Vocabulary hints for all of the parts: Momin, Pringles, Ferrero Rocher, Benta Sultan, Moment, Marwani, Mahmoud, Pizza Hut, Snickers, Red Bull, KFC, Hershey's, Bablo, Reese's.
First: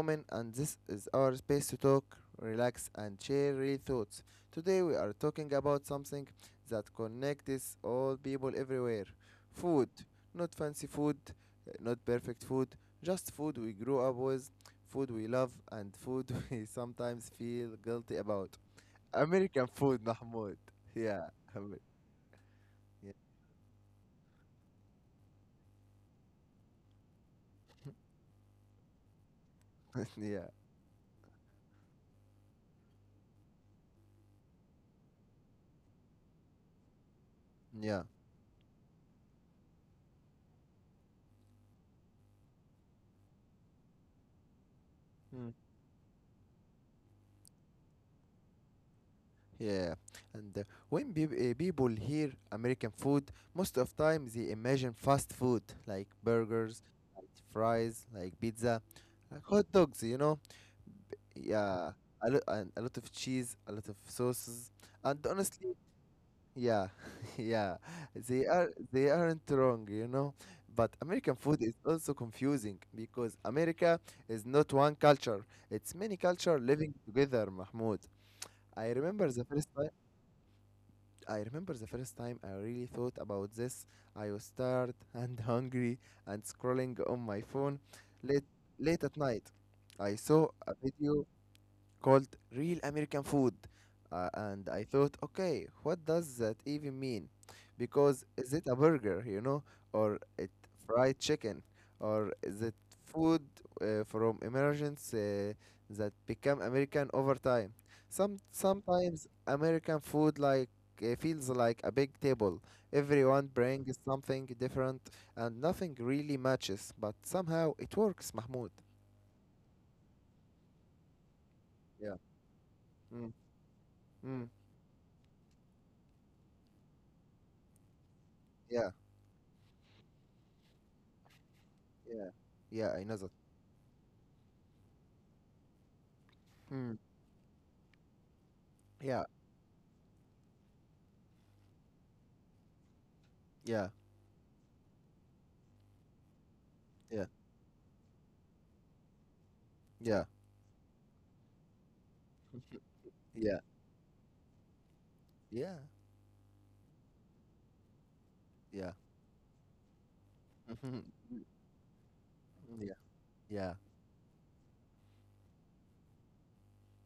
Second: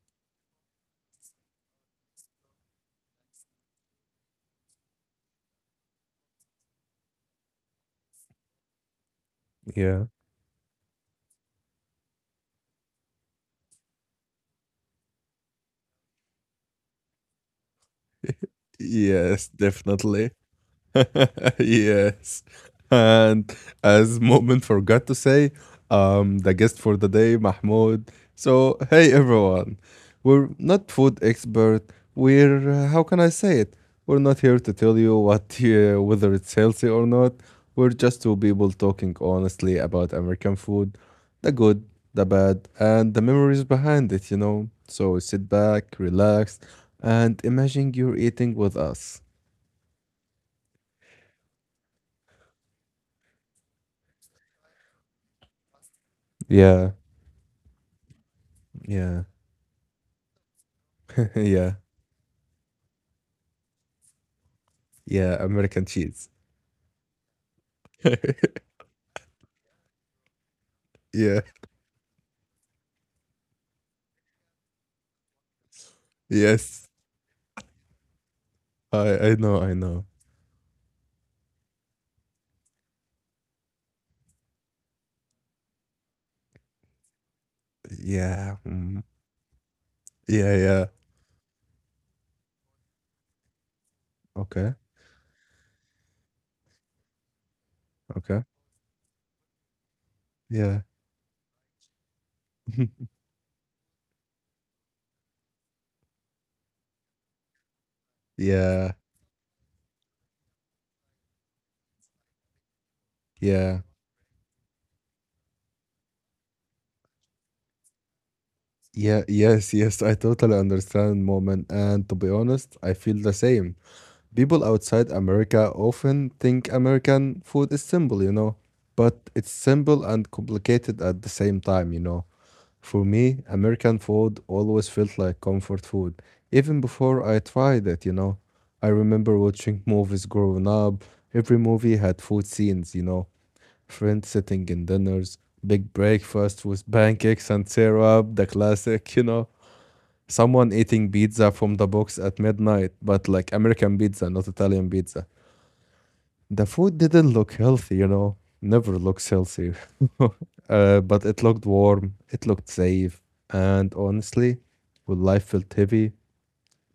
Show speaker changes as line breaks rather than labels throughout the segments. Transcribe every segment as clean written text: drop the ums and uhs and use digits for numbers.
Momin and this is our space to talk, relax and share real thoughts. Today we are talking about something that connects all people everywhere. Food.
Yeah.
Not fancy food, not perfect food, just food we grew up with, food we love and food we sometimes feel guilty about.
Yes,
American food,
definitely.
Mahmoud. Yeah. Amer-
Yes.
Yeah.
And as Moment forgot to say, the guest for the day, Mahmoud. So, hey everyone,
yeah.
we're not food expert. We're how can I say it? We're not here to tell you what whether it's healthy or not. We're
Yeah.
just two people talking honestly about American food, the good, the bad, and the memories behind it. You know. So sit back, relax, and imagine you're eating with us.
Yeah, and when people hear American food, most of time they imagine fast food like burgers,
Yeah,
like fries, like pizza,
yeah.
like hot dogs. You know,
Yeah,
yeah, a lot and a lot of cheese, a lot of sauces, and
yeah,
honestly,
American cheese.
yeah, yeah, they are they aren't wrong. You know, but American
Yeah,
food is also confusing because America is not one culture; it's many culture living
yes,
together. Mahmoud, I remember
I
the
I
first
know, I
time.
know.
I remember the first time I really thought about this. I was tired and hungry and scrolling on my phone late,
Yeah,
late
mm,
at night. I saw
yeah,
a
yeah.
video called Real American Food. And I
Okay,
thought, okay, what does that even mean? Because is
okay.
it a burger, you know, or it
Yeah,
fried chicken, or is it food from emergence that become American over time? Some
yeah,
sometimes American food like feels like a big table. Everyone
yeah,
brings something different, and nothing really matches, but somehow it works, Mahmoud.
yeah. Yes, yes. I totally understand, Moment.
Yeah.
And to be honest, I feel
Mm,
the same.
mm,
People outside America often think American food is simple, you know,
yeah.
but it's simple and complicated at the same time, you
Yeah.
know.
Yeah, I
For
know that.
me, American food always felt like comfort food, even
Hmm.
before I tried it, you know. I
Yeah.
remember watching movies growing up. Every movie had food scenes, you know.
Yeah.
Friends sitting in dinners, big breakfast with
Yeah.
pancakes and syrup, the classic, you know.
Yeah.
Someone eating pizza from the box at midnight, but
Yeah.
like American pizza, not Italian pizza.
Yeah.
The food didn't look healthy, you know,
Yeah.
never looks healthy. But it looked warm, it looked
Yeah.
safe,
Yeah.
and honestly, when life felt heavy,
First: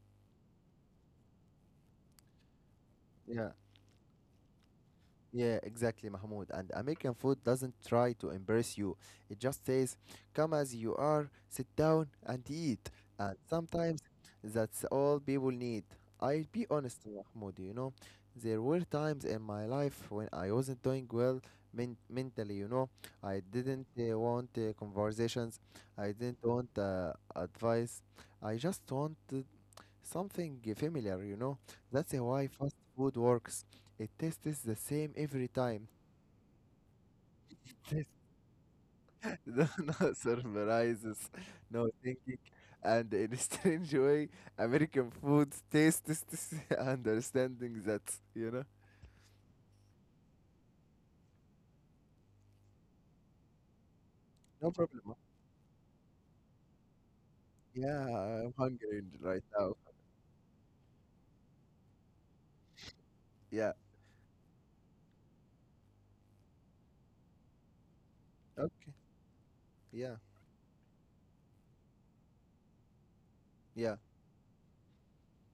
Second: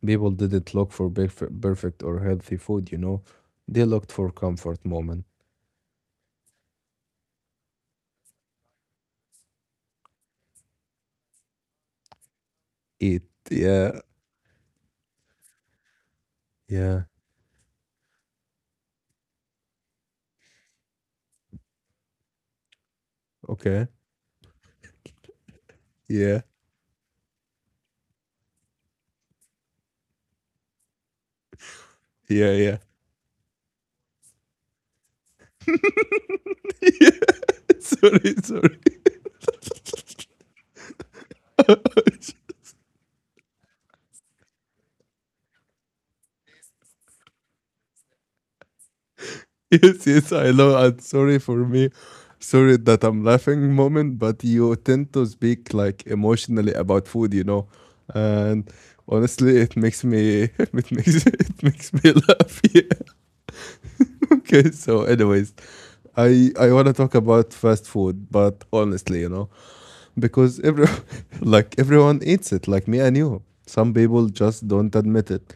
people didn't look for perfect or healthy food, you know.
Yeah.
They looked for comfort moment.
Yeah, exactly, Mahmoud. And American food doesn't try to embarrass you. It just says, come as you are, sit down and eat.
Eat.
And
Yeah.
sometimes that's all people need. I'll be honest,
Yeah.
Mahmoud, you know, there were times in my life when I wasn't doing well mentally, you know. I didn't
Okay.
want conversations, I
Yeah.
didn't want advice. I just wanted something familiar, you know. That's why
Yeah.
fast
Yeah.
food works. It tastes the same every time.
Sorry. Sorry.
No surprises, no thinking, and in a strange way, American food tastes this understanding that, you know.
Yes, yes, I know. I'm sorry for me. Sorry that I'm laughing moment, but
No
you
problem.
tend
Huh?
to speak like emotionally about food, you know.
Yeah, I'm
And
hungry right
honestly,
now.
it makes me it makes me laugh. Yeah.
Yeah.
Okay, so anyways, I want to talk about fast food, but
Okay.
honestly, you know,
Yeah.
because every like everyone eats it, like me and you. Some
Yeah.
people just don't admit it.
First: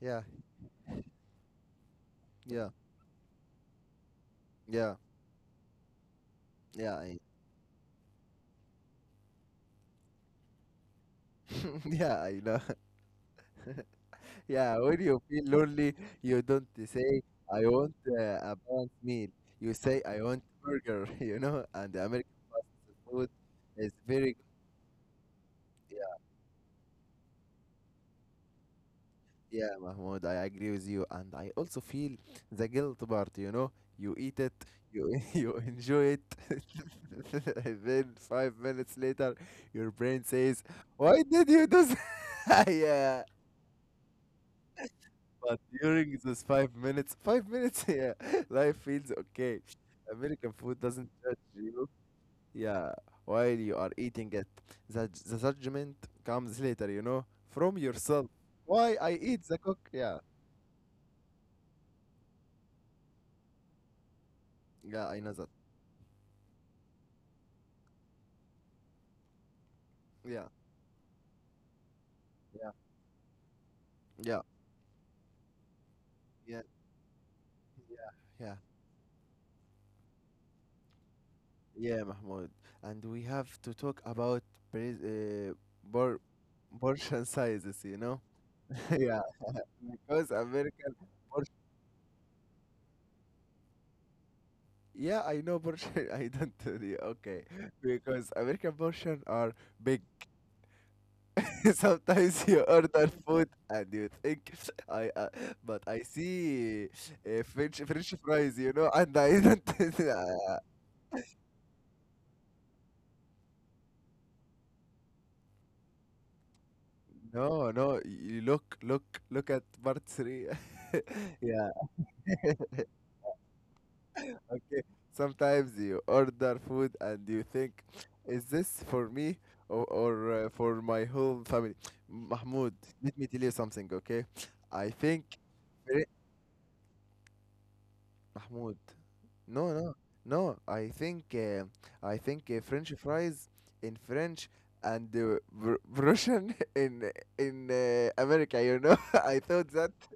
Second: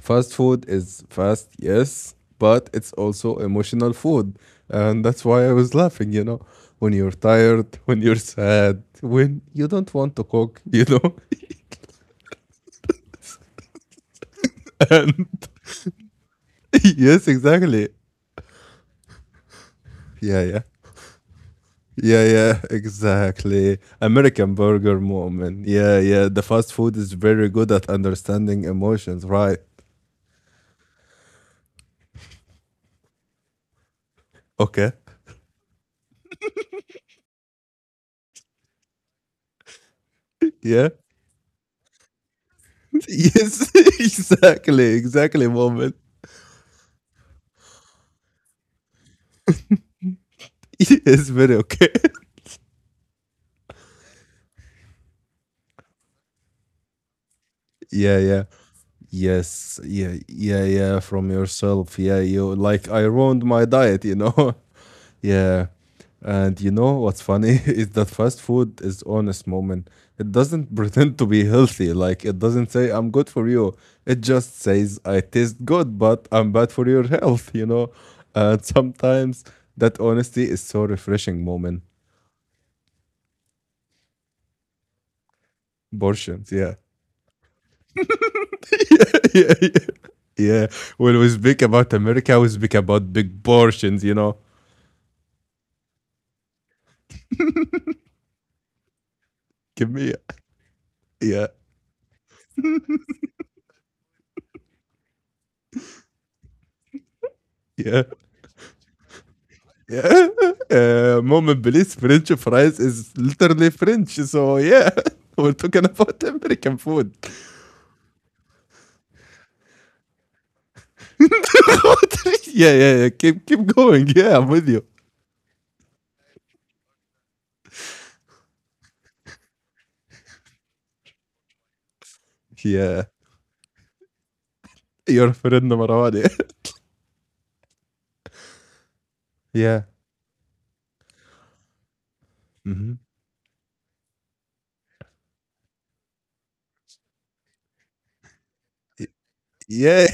Yeah.
food is fast, yes,
Yeah.
but it's also emotional food.
Yeah.
And that's why I was laughing, you know, when
Yeah.
you're
I,
tired, when you're sad, when you don't want to cook, you know?
yeah, I know. Yeah, when you
And
feel lonely, you don't say,
yes,
I
exactly.
want a balanced meal. You say, I
Yeah,
want
yeah.
burger, you know, and the
Yeah,
American
yeah,
food
exactly.
is very
American burger moment.
good.
Yeah, yeah.
Yeah,
The fast food is very good at understanding emotions, right?
yeah, Mahmoud, I agree with you. And I also feel the guilt part, you know, you eat it,
Okay.
you you enjoy it, and then 5 minutes later, your brain says,
Yeah.
why did you do that? Yeah,
Yes, exactly, exactly
but
moment.
during those 5 minutes, 5 minutes, yeah, life feels okay. American food doesn't
Yes,
judge
very
you.
okay.
Yeah, while you are eating it, the judgment comes later, you know, from
Yeah,
yourself.
yeah.
Why I eat the cook?
Yes, yeah,
Yeah,
yeah, yeah, from yourself. Yeah, you like I ruined my diet, you know.
yeah, I know that.
Yeah. And you know what's funny is that fast food is honest, moment. It
Yeah,
doesn't pretend to be healthy. Like it
yeah,
doesn't say I'm good for you. It
yeah,
just says I taste good, but I'm
yeah,
bad for your health, you know.
yeah, yeah,
And sometimes that honesty is so refreshing, moment.
yeah, Mahmoud. And we have to talk about pres- uh, por-
Portions, yeah.
portion sizes, you know?
Yeah,
yeah,
yeah, yeah.
because
Yeah,
American
when we speak about America, we speak about big portions, you know,
yeah, I know Persian. I don't tell okay. Because American portion are
give
big.
me yeah,
Sometimes you order food and you think I but I see French
yeah,
French fries, you know, and I don't
yeah.
uh,
Moment, Belize French fries is literally French, so yeah. We're talking about American food.
no, no, you look look at part 3. Yeah.
Yeah, yeah, yeah. Keep going. Yeah, I'm with
Okay.
you.
Sometimes you order food and you think is this for me or, or for my whole family? Mahmoud,
Yeah,
let me tell you something, okay? I think
your friend Marwani.
Mahmoud. No,
Yeah.
no, no. I think French
Mm-hmm.
fries in French and Russian in America. You know, I thought that
Yeah,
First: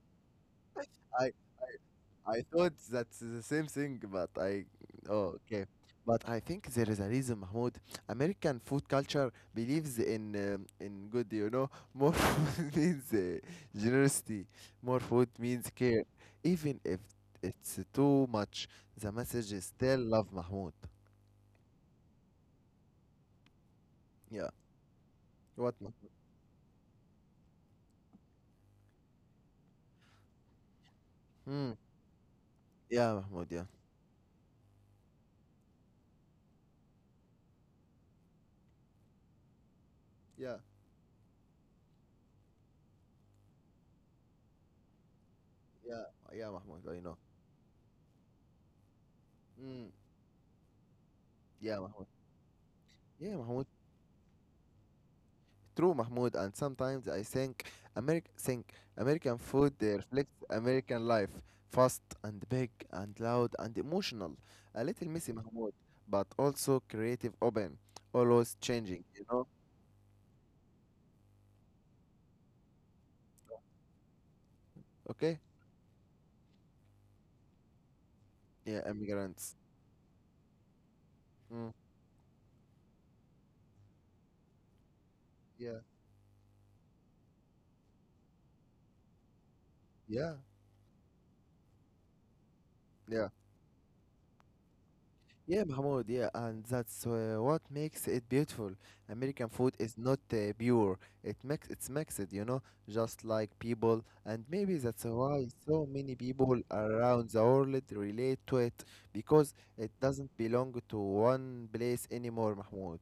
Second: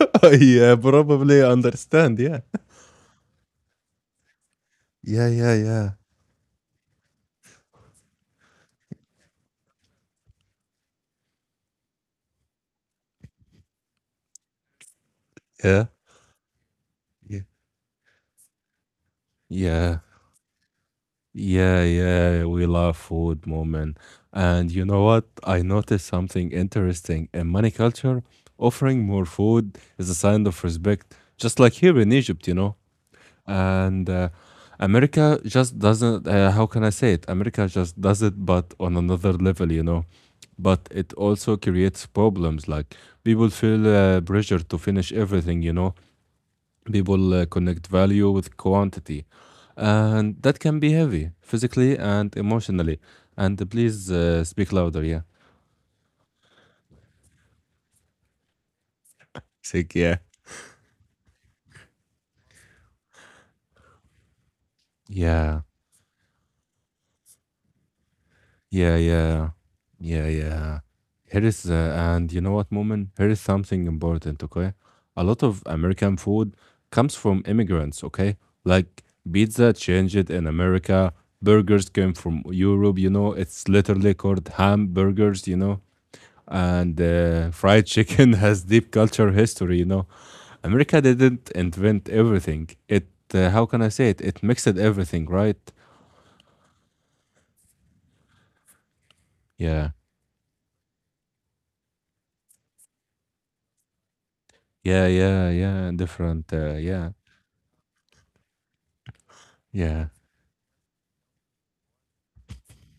yeah,
I
probably understand. Yeah,
I thought that's the same thing, but I.
yeah,
Oh,
yeah,
okay.
yeah,
But I think there is a reason, Mahmoud. American food culture believes in good, you know. More food means generosity. More food means
yeah,
care. Even if
yeah.
it's too much, the message is
Yeah.
still love, Mahmoud.
Yeah, yeah, we love food, moment.
Yeah.
And you know what? I
What,
noticed
Mahmoud?
something interesting. In many culture, offering more food is a sign of respect, just
Hmm.
like here in Egypt, you know.
Yeah, Mahmoud. Yeah.
And America just doesn't, how can I say it? America just does it, but on another level, you know.
Yeah.
But it also creates problems, like people feel pressure to finish everything, you know.
Yeah. Yeah, Mahmoud. I know.
People connect value with quantity,
Hmm.
and that can be heavy
Yeah,
physically
Mahmoud.
and emotionally.
Yeah,
And
Mahmoud.
please speak louder. Yeah.
True, Mahmoud, and sometimes I think, Ameri- think American food
Sick, yeah.
reflects American life, fast and big and loud and emotional, a little messy,
Yeah,
Mahmoud, but also creative, open, always
yeah,
changing. You know?
yeah, yeah, yeah. Here is, and you know what, Moment. Here is something important, okay? A
Okay?
lot of American food comes from immigrants, okay?
Yeah,
Like
immigrants.
pizza changed in America,
Mm,
burgers came from Europe, you know, it's literally called hamburgers, you
yeah,
know? And fried chicken has deep culture history, you know.
yeah,
America didn't invent everything. It
yeah.
How can I say it? It mixed everything,
Yeah,
right?
Mahmoud, yeah, and that's what makes it beautiful. American food
Yeah,
is not pure. It mix, it's mixed, you know, just like people, and maybe that's
yeah,
why
yeah,
so
yeah,
many
different,
people
yeah.
around the world relate to it because it
Yeah,
doesn't belong to one place anymore, Mahmoud.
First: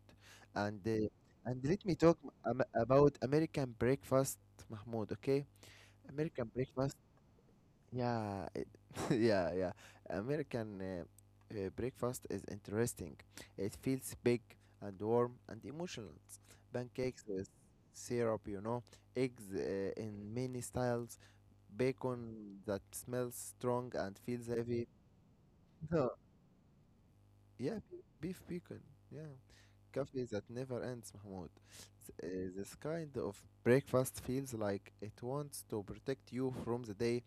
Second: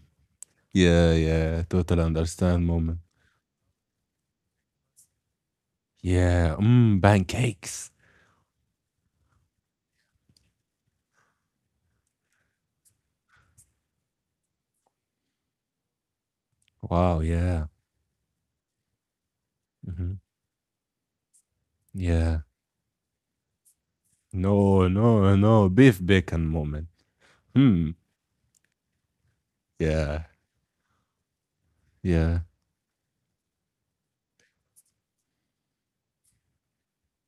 And uh,
yeah, yeah,
and let me
totally
talk
understand, moment.
about American breakfast, Mahmoud, okay? American
Yeah,
breakfast
mm, pancakes.
yeah, it, yeah, yeah. American breakfast is interesting. It feels big and warm and emotional.
Wow,
Pancakes with
yeah.
syrup, you know, eggs
Hmm,
in many styles,
yeah.
bacon that smells strong and feels heavy.
No, no, no beef
No,
bacon, moment.
yeah,
Hmm,
beef bacon. Yeah,
yeah,
coffee that never ends, Mahmoud.
yeah.
This kind of breakfast feels like it wants to protect you from the day,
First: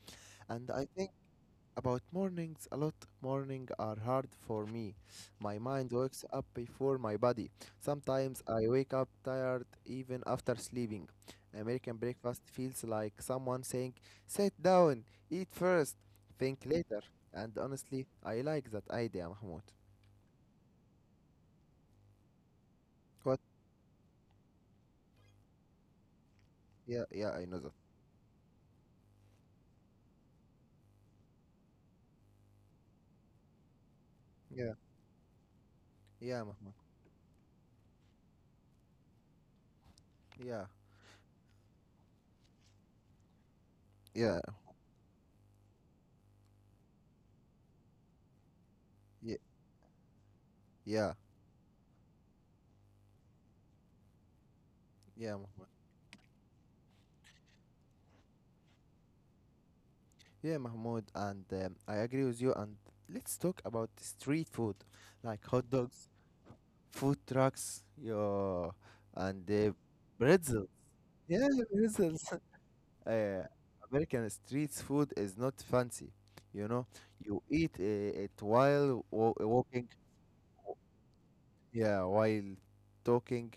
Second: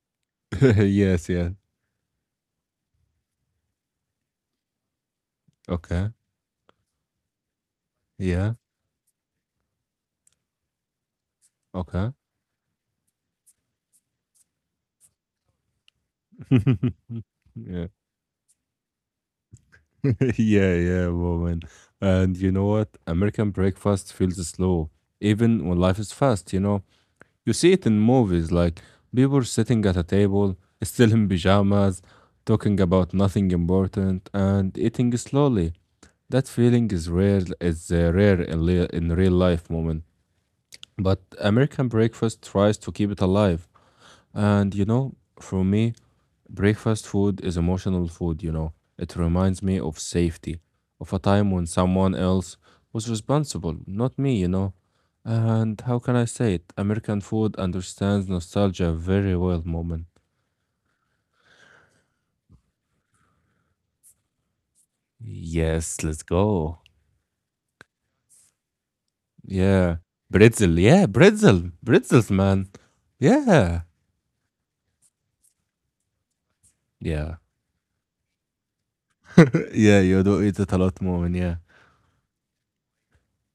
and I think
Yes, yeah.
about mornings, a lot mornings are hard for me. My mind
Okay,
wakes up before my body. Sometimes
yeah.
I wake up tired even after sleeping. American
Okay.
breakfast feels like someone saying, "Sit down, eat first, think later." And
Yeah.
honestly, I like that idea, Mahmoud.
Yeah, yeah, woman. And you know what?
What?
American breakfast feels slow, even when life is fast, you know?
Yeah, yeah, I
You
know that.
see it in movies, like people sitting at a table, still in pajamas, talking about nothing important,
Yeah,
and eating slowly.
yeah,
That
Mahmoud.
feeling is rare in, in real life, woman.
Yeah,
But American breakfast tries to keep it alive.
yeah,
And you know, for me, breakfast food is emotional food, you know. It
yeah,
reminds me of safety,
yeah,
of a time when someone else was responsible, not me, you know.
yeah, Mahmoud.
And how can I say it? American food understands nostalgia very well, moment.
Yeah, Mahmoud, and I agree with you. And let's talk about street food, like hot
Yes,
dogs
let's go.
food trucks, yeah, and the
Yeah.
pretzels.
Britzel, yeah,
Yeah,
britzel,
pretzels.
britzels, man.
Uh,
Yeah.
American street food is not fancy, you know.
Yeah.
You eat it while walking,
Yeah, you do eat it a lot, moment, yeah.
yeah, while talking,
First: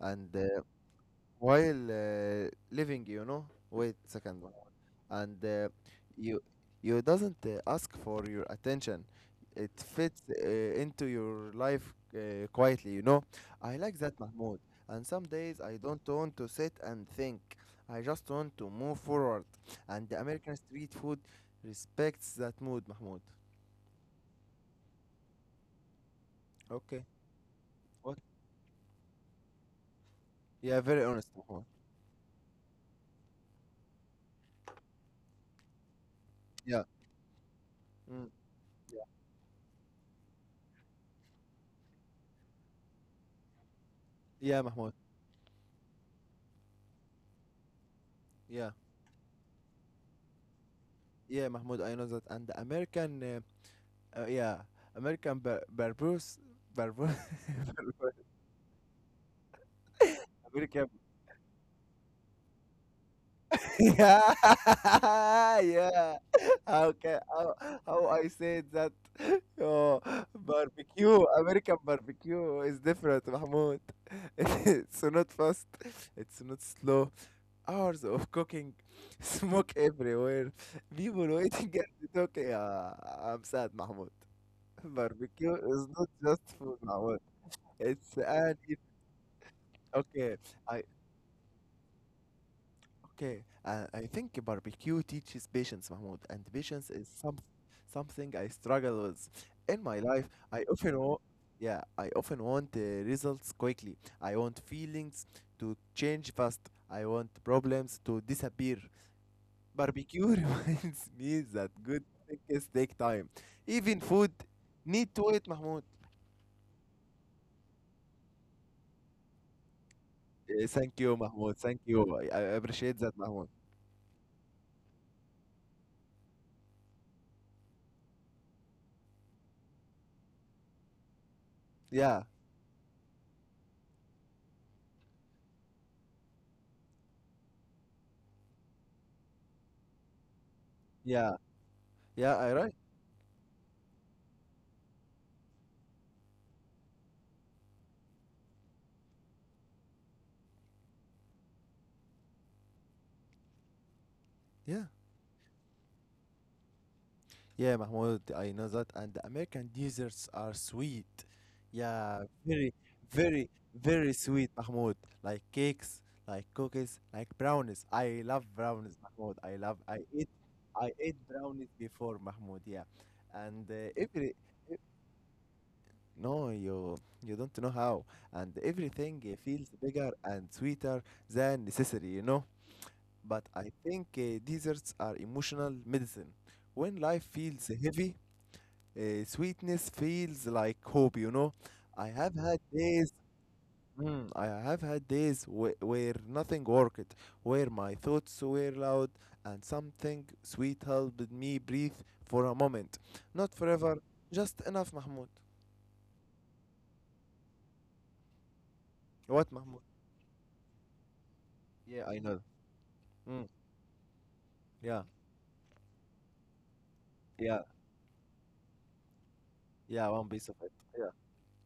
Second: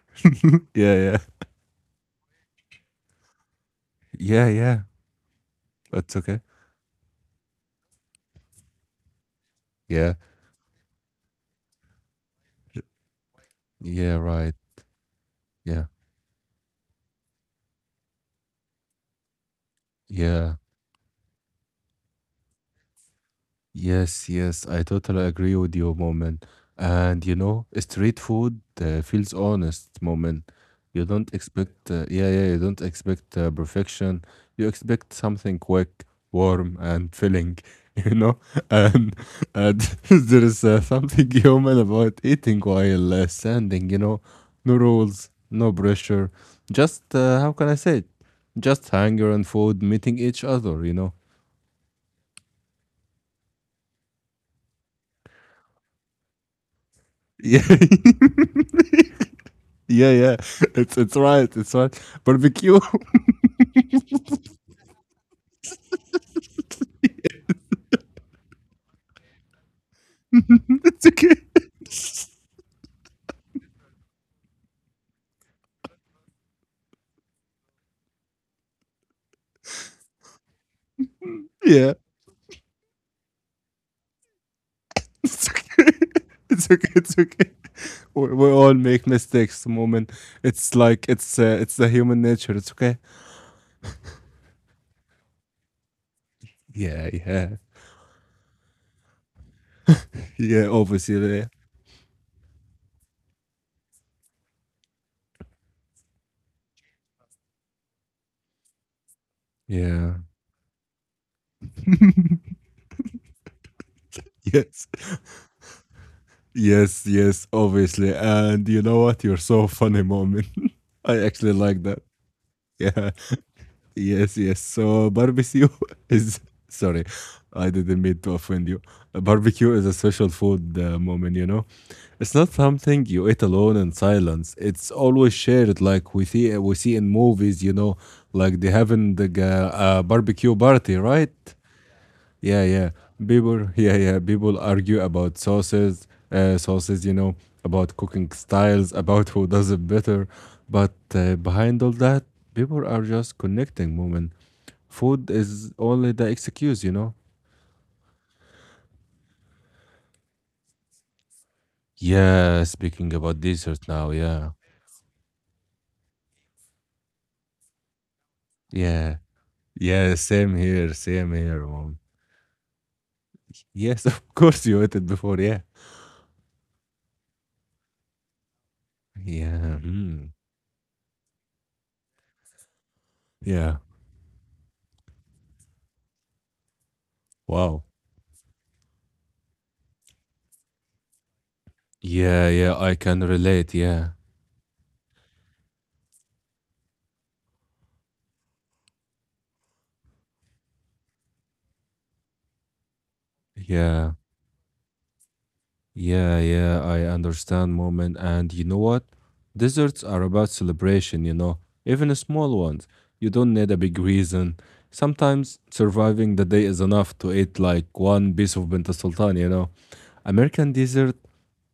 and
Yeah, yeah.
while living, you know. Wait a second.
Yeah, yeah.
And
That's okay.
you you doesn't ask for your attention. It
Yeah.
fits into your life quietly, you know. I like
Yeah,
that,
right.
Mahmoud. And some days I
Yeah.
don't want to sit and think. I just want to move forward. And the
Yeah.
American street food respects that mood, Mahmoud.
Yes, yes. I totally agree with you, Moment.
Okay.
And you know,
What?
street food feels honest, Moment.
Yeah, very
You
honest,
don't
Mahmoud.
expect, yeah, yeah, you don't expect perfection. You expect something quick, warm,
Yeah.
and filling, you
Mm.
know?
Yeah.
And, and there is something human about eating while standing, you know?
Yeah,
No
Mahmoud.
rules, no pressure. Just, how can I say it?
Yeah.
Just hunger and food meeting each other, you know?
Yeah, Mahmoud, I know that. And the American, yeah, American barber,
Yeah, yeah, yeah.
Will Kemp.
It's it's right. It's right. Barbecue.
Yeah, yeah. How can how I said that? Oh,
It's
barbecue,
okay.
American barbecue is different, Mahmoud. It's not fast, it's not slow. Hours of cooking, smoke everywhere, people waiting
Yeah,
at the door. Yeah, I'm sad, Mahmoud.
it's
Barbecue
okay.
is not just
It's
food,
okay. It's
Mahmoud.
okay.
It's
We
an
all make mistakes. Moment.
okay.
It's
I
like it's the human nature. It's okay.
okay, I think barbecue teaches patience, Mahmoud, and patience
Yeah,
is
yeah,
something I struggle with in my life.
yeah.
I often want,
Obviously,
yeah, I often want results quickly. I want feelings to change fast. I want problems to disappear.
yeah.
Barbecue reminds me that good things take time. Even food
Yes,
need to wait, Mahmoud.
yes, yes. Obviously, and you know what? You're so funny, moment.
Thank
I
you,
actually
Mahmoud.
like
Thank
that.
you. I appreciate
Yeah.
that, Mahmoud.
Yes, yes. So barbecue is sorry, I didn't mean to offend you. Barbecue is a social food moment, you know.
Yeah,
It's not something you eat alone in silence. It's always shared, like we see in movies, you know, like they having the barbecue party, right?
yeah, yeah. I
Yeah,
right.
yeah. People, yeah, yeah. People argue about sauces, you know, about cooking styles, about who does it better. But behind all that, people are just connecting, moment.
Yeah.
Food is only the excuse, you know?
Yeah, Mahmoud, I know that. And the American desserts are sweet. Yeah,
Yeah,
very,
speaking about
very,
desserts now,
very
yeah.
sweet, Mahmoud. Like cakes, like cookies, like brownies. I love brownies,
Yeah,
Mahmoud. I love, I
yeah,
eat, I ate
same here,
brownies
mom.
before, Mahmoud. Yeah. And uh,
Yes, of
every,
course you
e-
ate it before, yeah.
no, you, you don't know how. And everything
Yeah,
feels bigger
mm,
and sweeter than necessary, you know? But
yeah,
I think desserts are emotional medicine. When life feels
wow.
heavy, sweetness feels like hope, you know. I have
Yeah,
had
yeah, I
days,
can relate, yeah,
mm, I have had days where nothing worked, where my thoughts were loud, and something sweet helped me breathe for a moment. Not forever,
yeah.
just enough, Mahmoud.
Yeah, yeah, I understand, moment. And you know what?
What, Mahmoud?
Desserts are about celebration, you know, even
Yeah, I know.
small ones. You don't
Mm,
need a big reason.
yeah,
Sometimes surviving the day is enough to eat
yeah,
like one piece of Benta Sultan, you know.
yeah, one piece of
American
it. Yeah.
dessert,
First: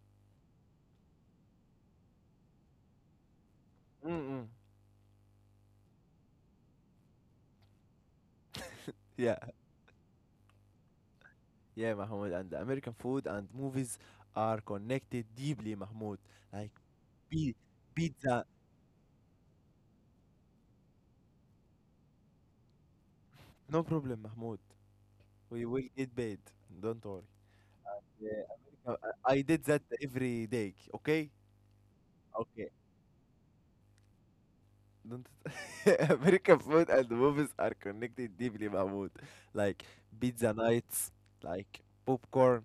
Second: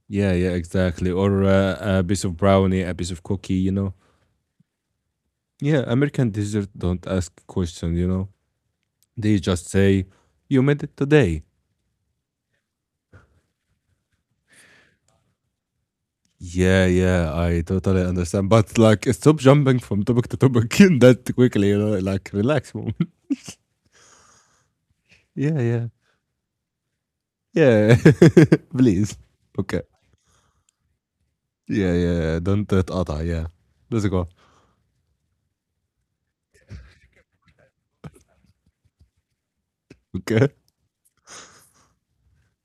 yeah, yeah, exactly. Or a piece of brownie, a piece of cookie, you know.
Mm-mm.
Yeah, American dessert don't ask questions, you know.
Yeah,
They just say, you made it today.
yeah, Mahmoud. And the American food and movies are connected deeply, Mahmoud. Like,
Yeah, yeah,
be
I totally
pizza.
understand. But like, stop jumping from topic to topic in that quickly, you know, like, relax, moment.
No problem, Mahmoud.
Yeah,
We will
yeah,
get paid. Don't worry.
yeah,
Yeah,
please.
I did
Okay.
that every day. Okay?
Yeah, yeah, yeah, don't
Okay.
تقطع. Yeah, let's go.
Don't American food and movies are connected deeply, Mahmoud. Like
Okay.
pizza nights, like popcorn,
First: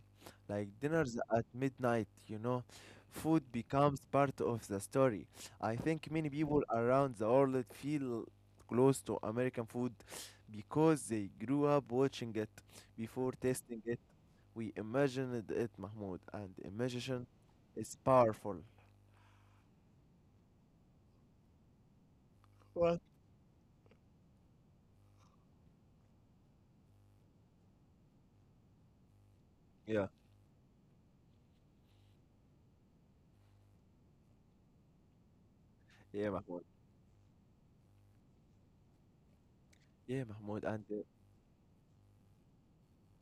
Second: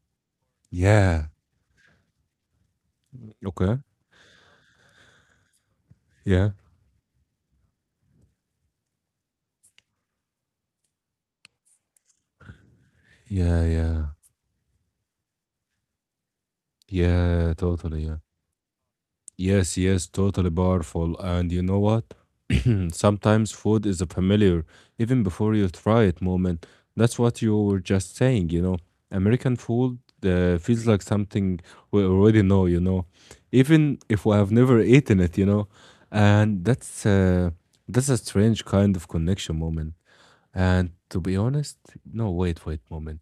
like dinners
Yeah.
at midnight, you know. Food
Okay.
becomes part of the story. I think many
Yeah.
people around the world feel close to American food because they grew up watching it before
Yeah,
tasting it.
yeah,
We imagined it, Mahmoud, and imagination
yeah,
is
totally. Yeah.
powerful.
Yes, yes, totally powerful. And you know what?
What?
Sometimes food is a familiar, even before you try it moment. That's what you were just saying, you know. American food
Yeah,
feels like something we already know, you know, even if we have never eaten it, you know.
yeah, Mahmoud.
And that's a strange kind of connection moment.
Yeah, Mahmoud, and
And to be honest, no, wait, wait, moment.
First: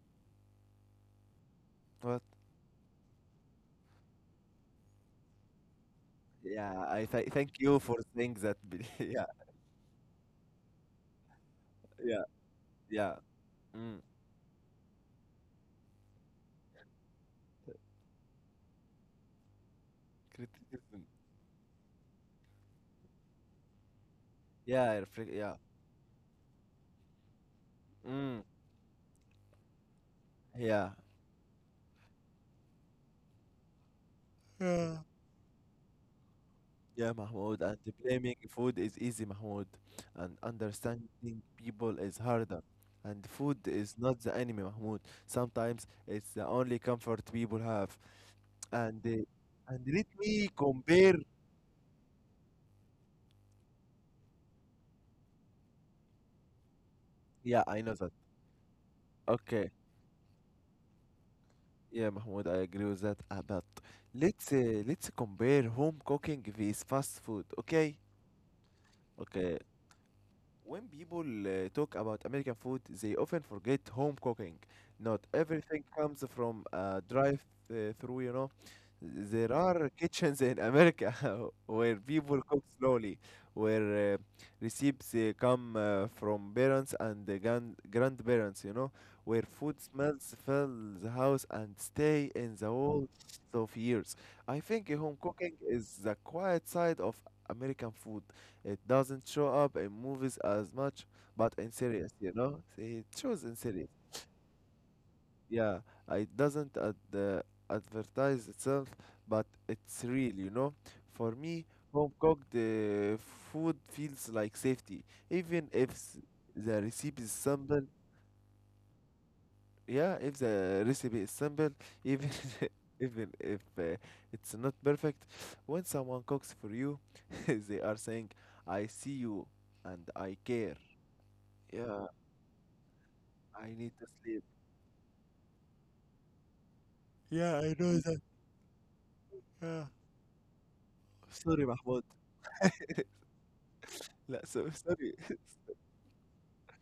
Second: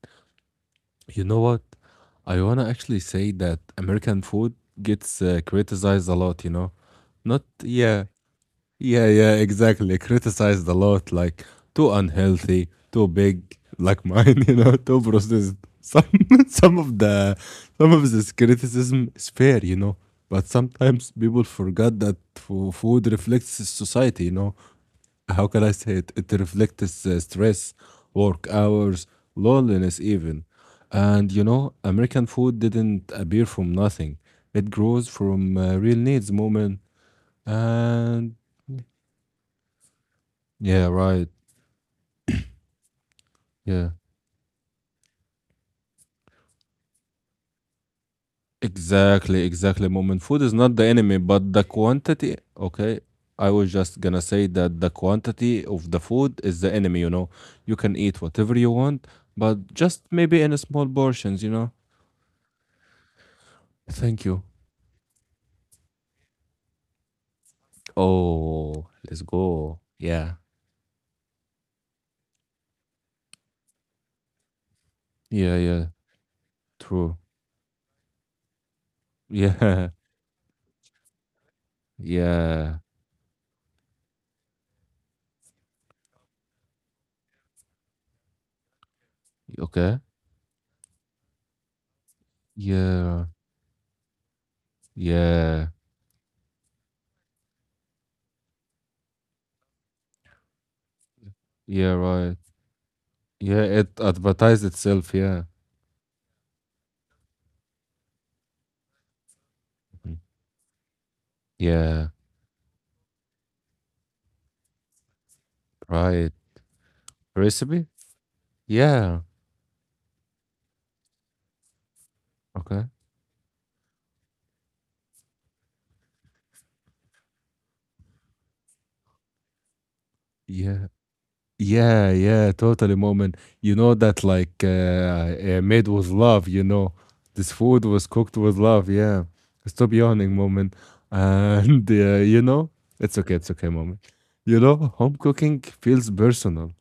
You know what?
what?
I wanna actually say that American food gets criticized a lot, you know.
Yeah, I th
Not
thank you for
yeah,
saying that.
yeah,
Yeah,
yeah, exactly. Criticized a lot, like too
yeah,
unhealthy, too
yeah.
big,
Mm.
like mine, you know, too processed. Some some of the some of this criticism is fair, you know. But
Criticism.
sometimes people forgot that food reflects society, you know.
Yeah, I reflect.
How
Yeah.
can I say it? It reflects stress,
Mm.
work hours, loneliness, even.
Yeah.
And you know, American food didn't appear from nothing. It
Yeah.
grows from real needs, moment,
Yeah, Mahmoud. And
and
blaming food is easy, Mahmoud. And
yeah,
understanding
right.
people is harder. And food
Yeah.
is not the enemy, Mahmoud. Sometimes it's the only comfort people have. And
Exactly,
uh,
exactly.
and let
Moment, food
me
is not the
compare.
enemy, but the quantity. Okay. I was just gonna say that the quantity of the food is the enemy, you know.
Yeah,
You
I
can
know that.
eat whatever you want,
Okay.
but just maybe in small portions, you know.
Yeah, Mahmoud, I agree with that. But
Thank you.
let's compare home cooking with fast food. Okay,
Oh, let's
okay.
go. Yeah.
When people talk about American food, they often forget home cooking. Not
Yeah,
everything
yeah.
comes from a
True.
drive-through, you know. There
Yeah.
are kitchens in America where people cook
Yeah.
slowly, where recipes come from parents and grandparents, where food
Okay.
smells fill the house and stay in the walls
Yeah.
of years. I think home cooking
Yeah.
is the quiet side of American food. It doesn't show up in movies as much, but in
Yeah,
series,
right.
it shows in
Yeah,
series.
it advertised itself, yeah.
Yeah, it doesn't ad advertise itself, but it's real. For me,
Yeah,
home cooked food feels like safety, even if
right.
the recipe is simple.
Recipe? Yeah.
Yeah, if the recipe is simple, even
Okay.
even if it's not perfect, when someone cooks for you, they are saying, "I see you and I care."
Yeah.
Yeah,
Yeah, yeah, totally, moment.
I
You
need
know
to
that
sleep.
like made with love, you know. This
Yeah, I
food
know
was
that.
cooked with love, yeah.
Yeah.
Stop yawning, moment.
Sorry,
And uh,
Mahmoud.
you know, it's okay, moment.
La
You
so
know,
sorry.
home cooking feels personal.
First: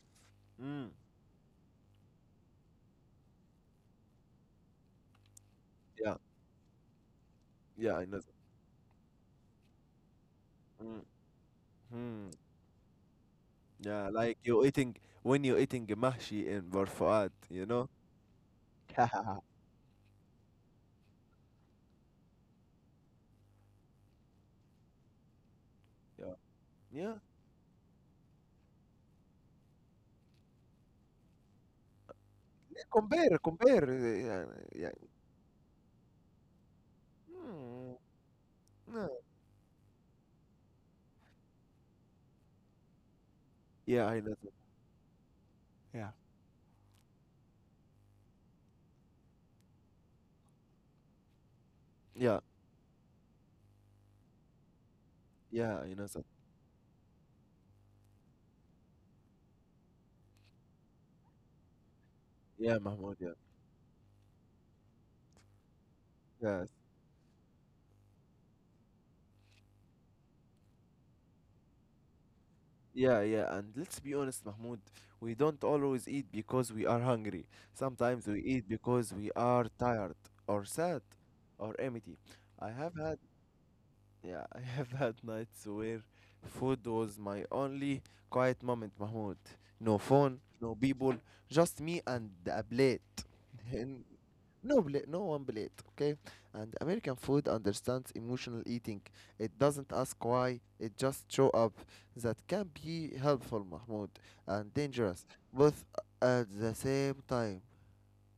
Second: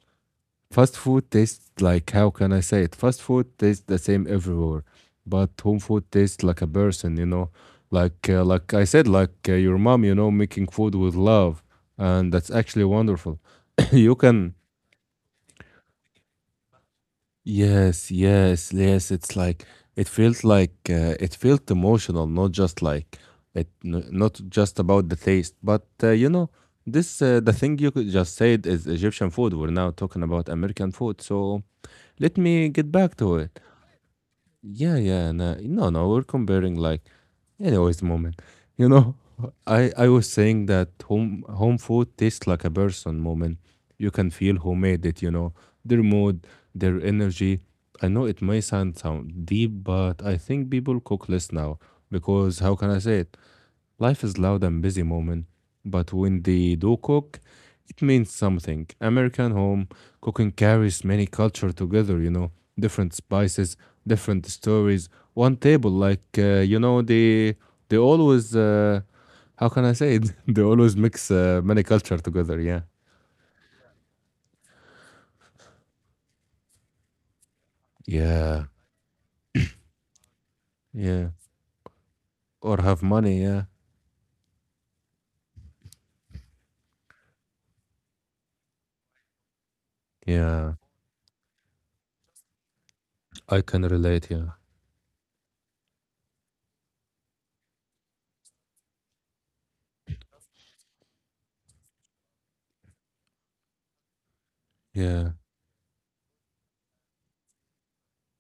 Mm.
Fast food tastes like, how can I say it? Fast food tastes the same everywhere, but home food
Yeah,
tastes like a person.
yeah, I know
Like like I said, like your mom, making food
that.
with love,
Mhm.
and that's actually wonderful.
Yeah,
you
like
can
you eating when you eating mahshi in Barfuad, you know?
Yes, yes, yes. It's like it felt like it felt emotional, not just like it, not just about the taste, but uh, you
Yeah.
know,
Yeah.
this the thing you could just said is Egyptian food. We're now talking about American food, so let me
Yeah,
get back to
compare,
it.
compare. Yeah,
Yeah,
yeah.
yeah. No, no, no. We're comparing like
Mm,
anyways, the moment, you
no.
know, I was saying that home food tastes like a person. Moment,
Yeah,
you
I
can
know that.
feel who made it. Their
Yeah,
mood, their energy. I know it may sound deep, but I think people cook less now
yeah,
because how can I say it? Life is loud and busy, moment,
yeah, I know
but
that.
when they do cook, it means something. American home cooking carries many culture together,
Yeah,
different
Mahmoud, yeah.
spices, different stories. One table, like uh,
Yes,
you know, they always how can I say it? they always mix many culture together. Yeah,
yeah, yeah, and let's be honest, Mahmoud, we don't always eat because we are hungry. Sometimes we
yeah,
eat because we are tired or sad
yeah.
or empty. I
Or
have
have
had
money. Yeah,
Yeah, I have had nights where food was my only quiet moment, Mahmoud. No phone,
yeah.
no people, just me and a plate.
I can
And
relate. Yeah,
no plate, no one plate, okay? And American food understands emotional eating. It doesn't ask why, it just show up. That can be helpful, Mahmoud, and dangerous,
yeah.
both at the same time.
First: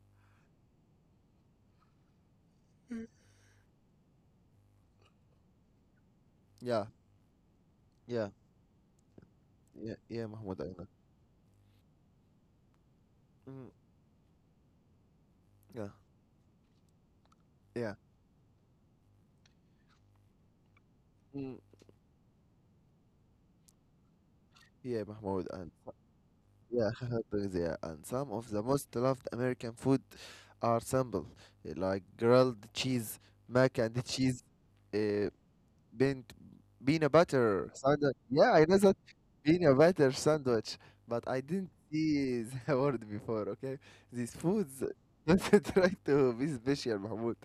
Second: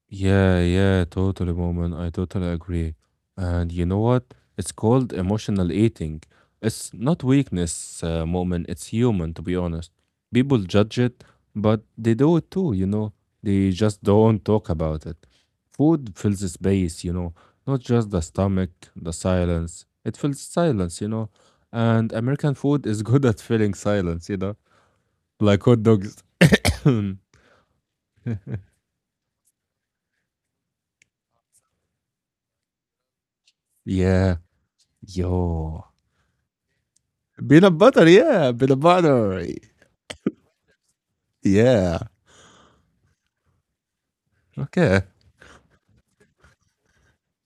Yeah, yeah, totally, moment. I totally agree. And you know what? It's called emotional eating.
Yeah,
It's not weakness,
yeah,
moment. It's human, to be honest.
yeah, yeah,
People
Mahmoud, I know.
judge it, but they do it too, you know?
Mm,
They just don't talk about it.
yeah,
Food fills the space, you know? Not
yeah,
just the stomach, the silence. It fills silence, you know?
mm,
And American food is good at filling silence, you know?
yeah, Mahmoud,
Like
and
hot dogs.
yeah, hamburgers, yeah. And some of the most loved American food are simple, like grilled cheese, mac and
Yeah.
cheese, uh,
Yo.
been been a better
Peanut butter,
sandwich.
yeah,
Yeah, I know
peanut
that
butter,
Been a better sandwich, but I didn't
yeah.
see the word before. Okay, these foods
Okay.
don't try to be special, Mahmoud,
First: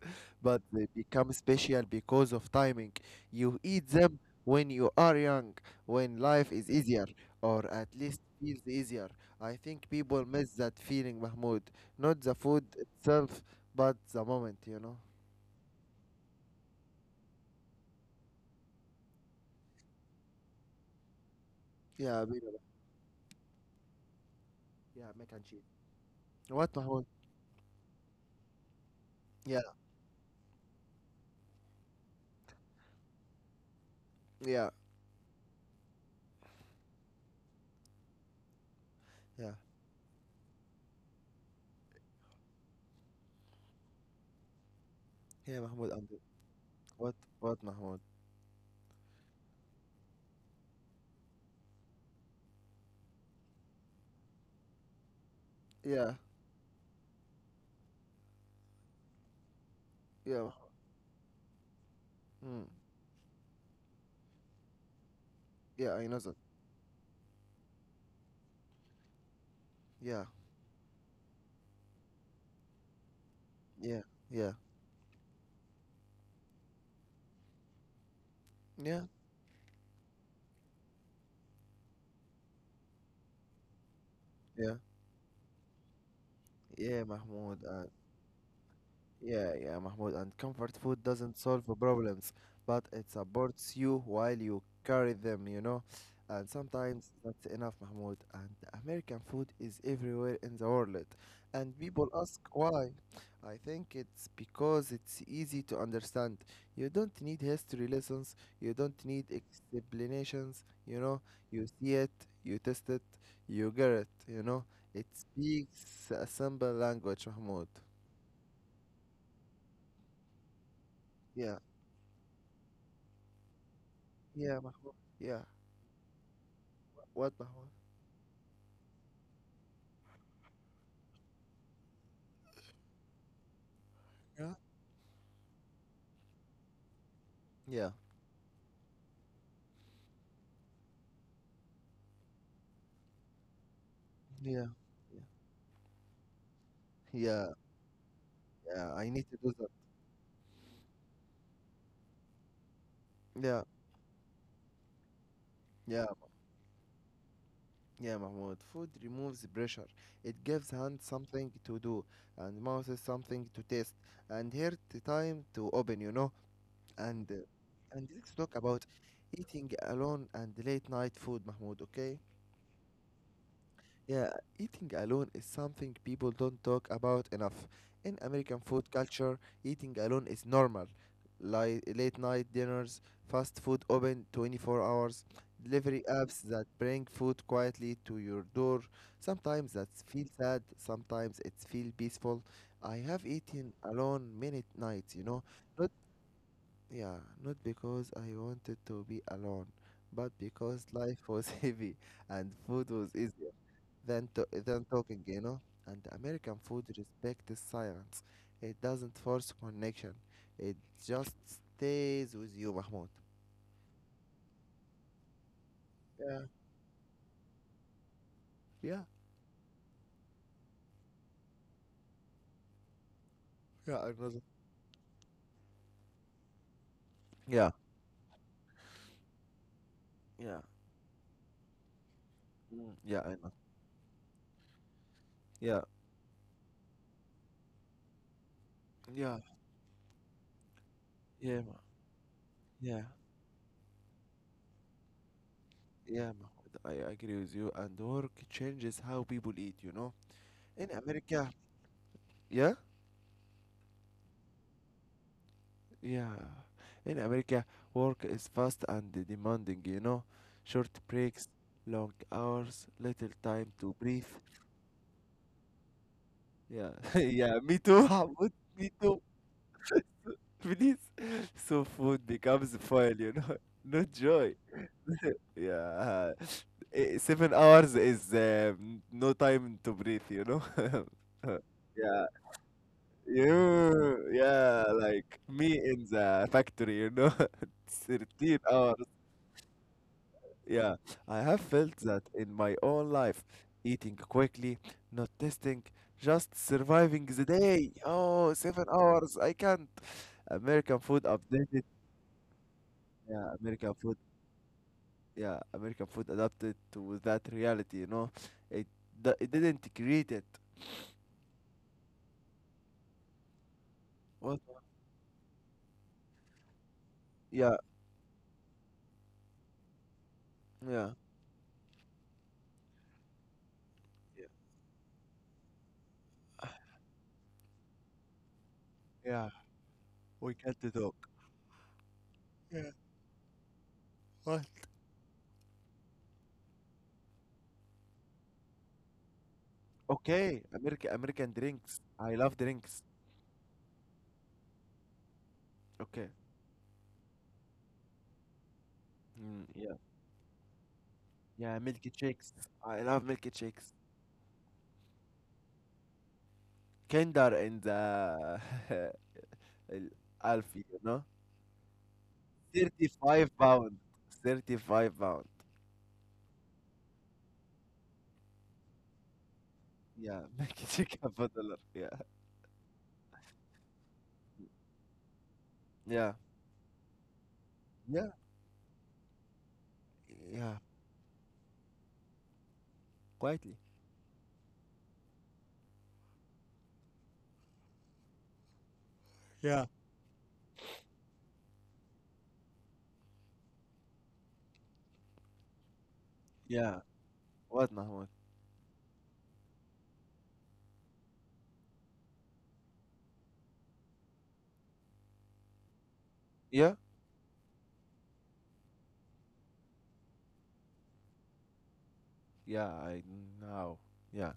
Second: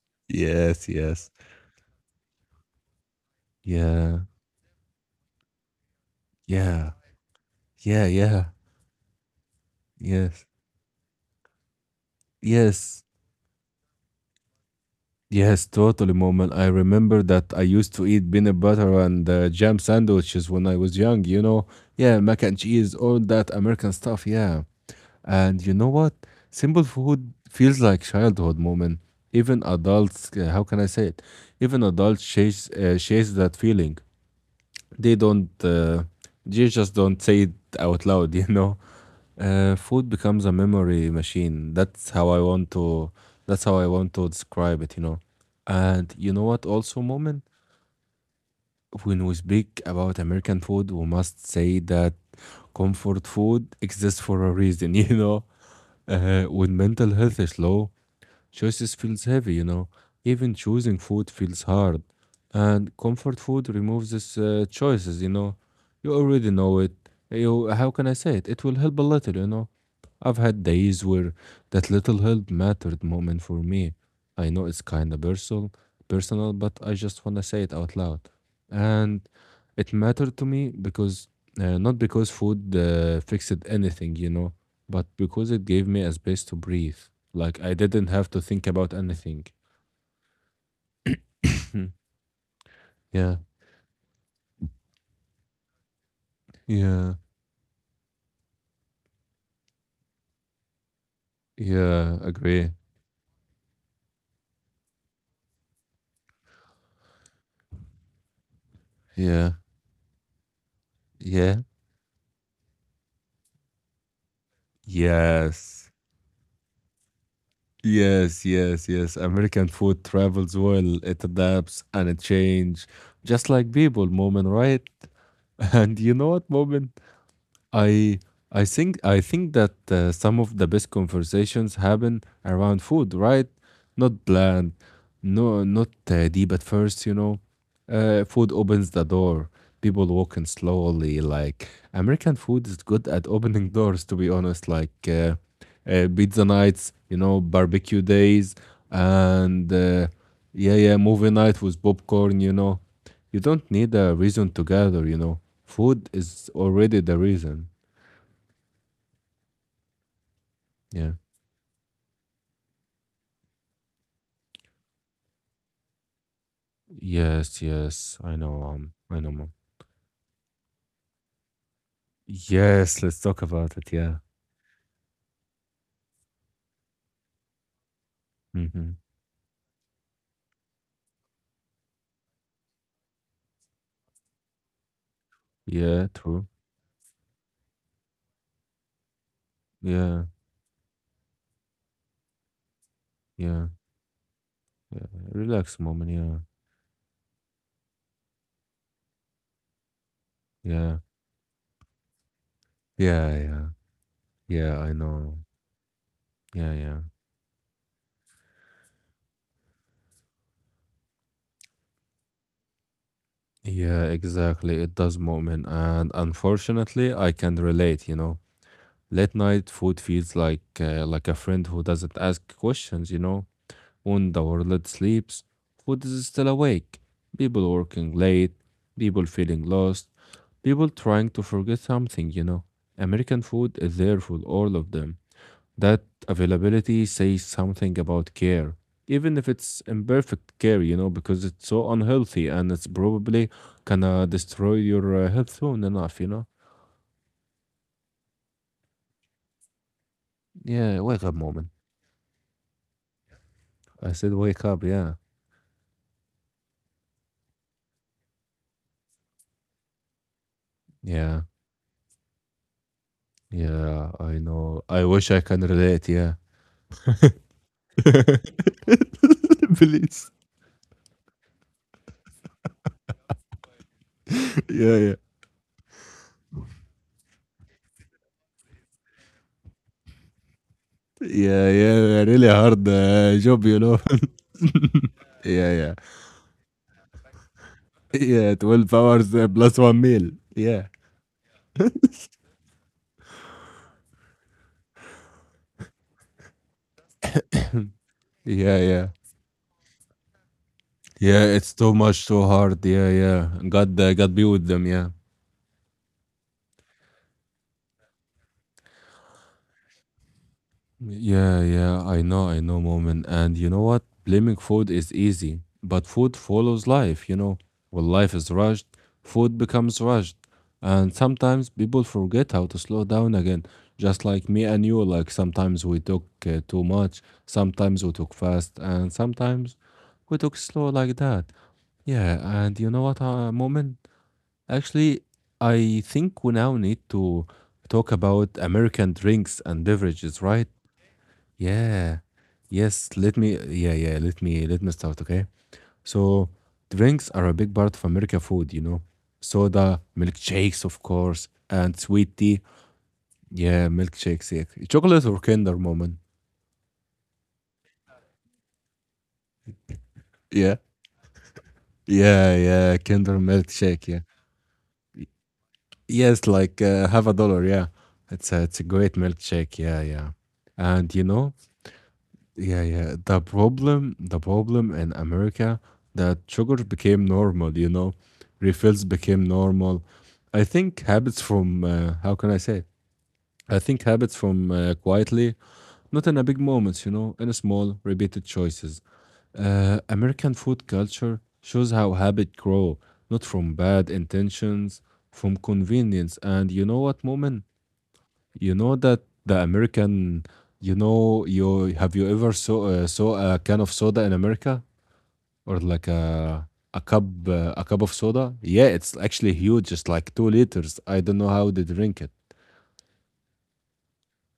but they
Yes, yes,
become special because of timing. You eat them
yeah,
when you are young, when life is
yeah,
easier, or at
yeah,
least
yeah,
feels easier. I think people
yes,
miss that feeling, Mahmoud. Not the food
yes,
itself, but the moment. You know.
yes. Totally, moment. I remember that I used to eat peanut butter and jam sandwiches when I was young. Yeah,
Yeah,
mac
Bino,
and cheese, all that American stuff. Yeah,
yeah, mac and
and
cheese.
you know what?
What,
Simple
Mahmoud?
food feels like childhood moment. Even
Yeah.
adults, how can I say it? Even adults chase that feeling.
Yeah,
They don't uh, they just don't say it out loud you know
yeah.
Food becomes a memory machine. That's how I want to that's how I want to describe it.
Yeah, Mahmoud, and
And you know what also,
what
moment,
what Mahmoud?
when we speak about american food we must say that comfort food exists for a reason you know
Yeah,
When mental health is low, choices feels heavy.
yeah.
Even choosing food feels hard.
Mm.
And comfort food removes these choices.
Yeah, I
You
know that.
already know it. You, how can I say it? It will help a little.
Yeah,
I've had days where that little help mattered moment for me.
yeah,
I
yeah.
know it's kind of personal, but I just want to say it out loud.
Yeah,
And it mattered to me because not because food fixed anything,
yeah.
but because it gave me a space to breathe.
Yeah, Mahmoud.
Like I
uh,
didn't have to think about anything.
Yeah, yeah, Mahmoud. And comfort food doesn't solve the problems, but it
yeah,
supports you while you carry them, you know? And sometimes
yeah,
that's enough, Mahmoud. And American food is everywhere in the world. And people
yeah.
ask
Agree.
why. I think it's because it's easy to understand. You don't need history lessons, you don't need
Yeah,
explanations, you know?
yeah.
You see it, you taste it, you get it, you know? It
Yes,
speaks a simple language, Mahmoud.
yes, yes, yes. American food travels well. It
Yeah.
adapts and it changes, just like people, moment,
Yeah,
right?
Mahmoud. Yeah.
And you know what, moment?
What, Mahmoud?
I I think that some of the best conversations happen around food, right? Not
Yeah.
planned, no, not deep at first. You know,
Yeah.
uh, Food opens the door. People walk in slowly. Like American food is good at opening doors. To be
Yeah.
honest, like
Yeah.
uh, uh, pizza nights,
Yeah.
barbecue days,
Yeah. I need to do that.
and yeah, yeah, movie night with popcorn. You
Yeah.
don't need a reason to gather.
Yeah.
Food is already the reason.
Yeah, Mahmoud. Food removes pressure. It gives hand
Yeah.
something to do, and mouth is something to taste, and heart time to open. You know. And uh,
Yes,
and
yes,
let's talk about
I know, mom.
eating alone and late night food, Mahmoud. Okay.
Yes, let's talk about it. Yeah.
Yeah, eating alone is something people don't talk about enough. In American food
Mm-hmm.
culture, eating alone is normal. Like late night dinners, fast food open 24 hours, delivery
Yeah,
apps
true.
that bring food quietly to your door. Sometimes that
Yeah,
feels sad, sometimes it feels peaceful. I have
yeah,
eaten alone many
yeah.
nights.
Relax,
Not
mom. And
yeah, not because I wanted to be alone, but
yeah,
because
yeah,
life was heavy and food was easy
yeah, yeah,
than, to,
yeah.
than
I
talking, you
know.
know? And American
Yeah,
food
yeah,
respects silence. It doesn't force connection. It just stays with you, Mahmoud.
yeah. Exactly. It does, mom, and
Yeah,
unfortunately, I can relate.
yeah,
Late night food feels like like a friend who doesn't ask questions.
yeah, I know.
When
that.
the world sleeps, food is still awake. People
Yeah,
working late, people feeling lost,
yeah,
people trying to forget something.
mm, yeah, I
American
know.
food is there for all of them.
Yeah,
That availability says something about care, even
yeah,
if it's imperfect care, because
yeah,
it's so unhealthy and it's
Yeah,
probably gonna destroy your health soon enough, you
yeah,
know.
Mahmoud. I agree with you. And work changes how people eat, you know? In
Yeah, wake up,
America,
moment.
yeah,
I said, wake up, yeah.
yeah. In America, work is fast and demanding, you know? Short
Yeah,
breaks, long hours, little time to
yeah,
breathe.
I know. I wish I can relate, yeah.
Yeah, yeah, me too, Mahmoud, me too,
Please.
please. So food becomes foil, not joy.
Yeah, yeah.
Yeah, Eh, 7 hours is no time to breathe.
Yeah, yeah,
Yeah,
really hard job,
yeah, like
Yeah,
me
yeah.
in the factory,
Yeah,
13
12
hours.
hours plus one meal. Yeah.
Yeah, I have felt that in my own life, eating quickly, not testing, just surviving the day. Oh,
Yeah,
seven
yeah.
hours, I can't. American food
Yeah, it's
updated,
too much, too hard. Yeah, yeah.
yeah, American
God, uh,
food,
God be with them. Yeah.
yeah, American food adapted to that reality. It didn't create it.
Yeah, yeah, I know, moment. And you know what? Blaming
What?
food is easy, but food follows life.
Yeah,
When life is rushed, food becomes rushed.
yeah,
And sometimes people forget how to slow down again. Just
yeah.
like me and you, like sometimes we took too much, sometimes we took fast, and
yeah,
sometimes we
We
took
can't
slow
talk.
like that. Yeah, and
Yeah.
you know what, moment?
What?
Actually, I think we now need to talk about American drinks and beverages,
Okay,
right?
American drinks.
Yeah.
I love drinks.
Yes, let me yeah, yeah, let me start, okay?
Okay.
So drinks are a big part of American food.
Mm, yeah.
Soda, milkshakes, of course,
Yeah, milk
and sweet
shakes.
tea.
I love milk
Yeah,
shakes.
milkshakes, yeah. Chocolate or Kinder moment.
Kinder and the ال-
Yeah.
Alfie, you know?
Yeah, yeah, Kinder
£35.
milkshake, yeah.
£35.
Yes, like half a dollar, yeah. It's a great milkshake, yeah, yeah.
Yeah, milk
And
shake
you
for
know,
dollar. Yeah.
yeah, yeah. The problem in America
Yeah.
that sugar became normal,
Yeah.
refills became normal. I
Yeah,
think habits from how can I say?
quietly.
I think habits from, quietly, not in a big moments, in a small repeated choices.
Yeah.
American food culture shows how habit grow, not from bad intentions, from convenience. And you know
Yeah.
what, moment?
What, Mahmoud?
You know that the American, you ever saw saw a can of soda in America or like a
Yeah?
a cup uh, a cup of soda? Yeah, it's actually huge. It's like 2 liters. I don't know how they drink it.
Yeah, I know. Yeah,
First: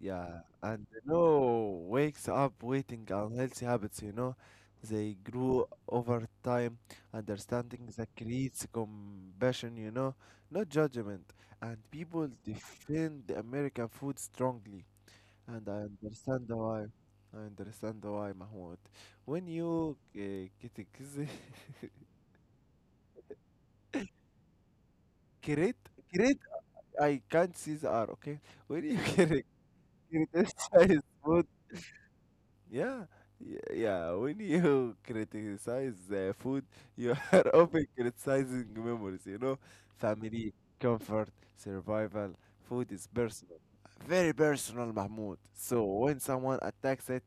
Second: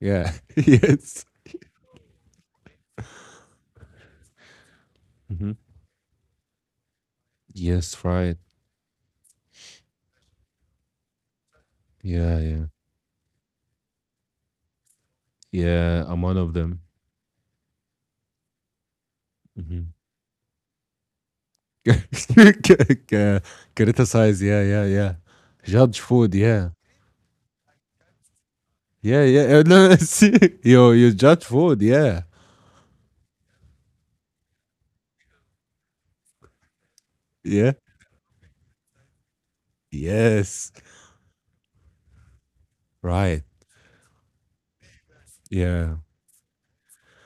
Yeah.
And
Yes.
no wakes up waiting unhealthy habits. They
Hmm.
grew over time, understanding
Yes,
that
right.
creates compassion, not judgment. And people
Yeah, yeah,
defend American food strongly. And I
yeah. I'm one
understand
of them.
why. I understand why, Mahmoud. When
Hmm.
you get a
Criticize. Yeah, yeah, yeah.
create,
Judge food.
create
Yeah,
I can't see the R, okay? When you
yeah, yeah. No, see, you
criticize
you judge
food,
food. Yeah,
yeah, yeah, when you criticize food, you are
yeah.
often criticizing memories, you know? Family,
Yes.
comfort, survival, food is
Right.
personal. Very personal, Mahmoud. So
Yeah.
when someone attacks it,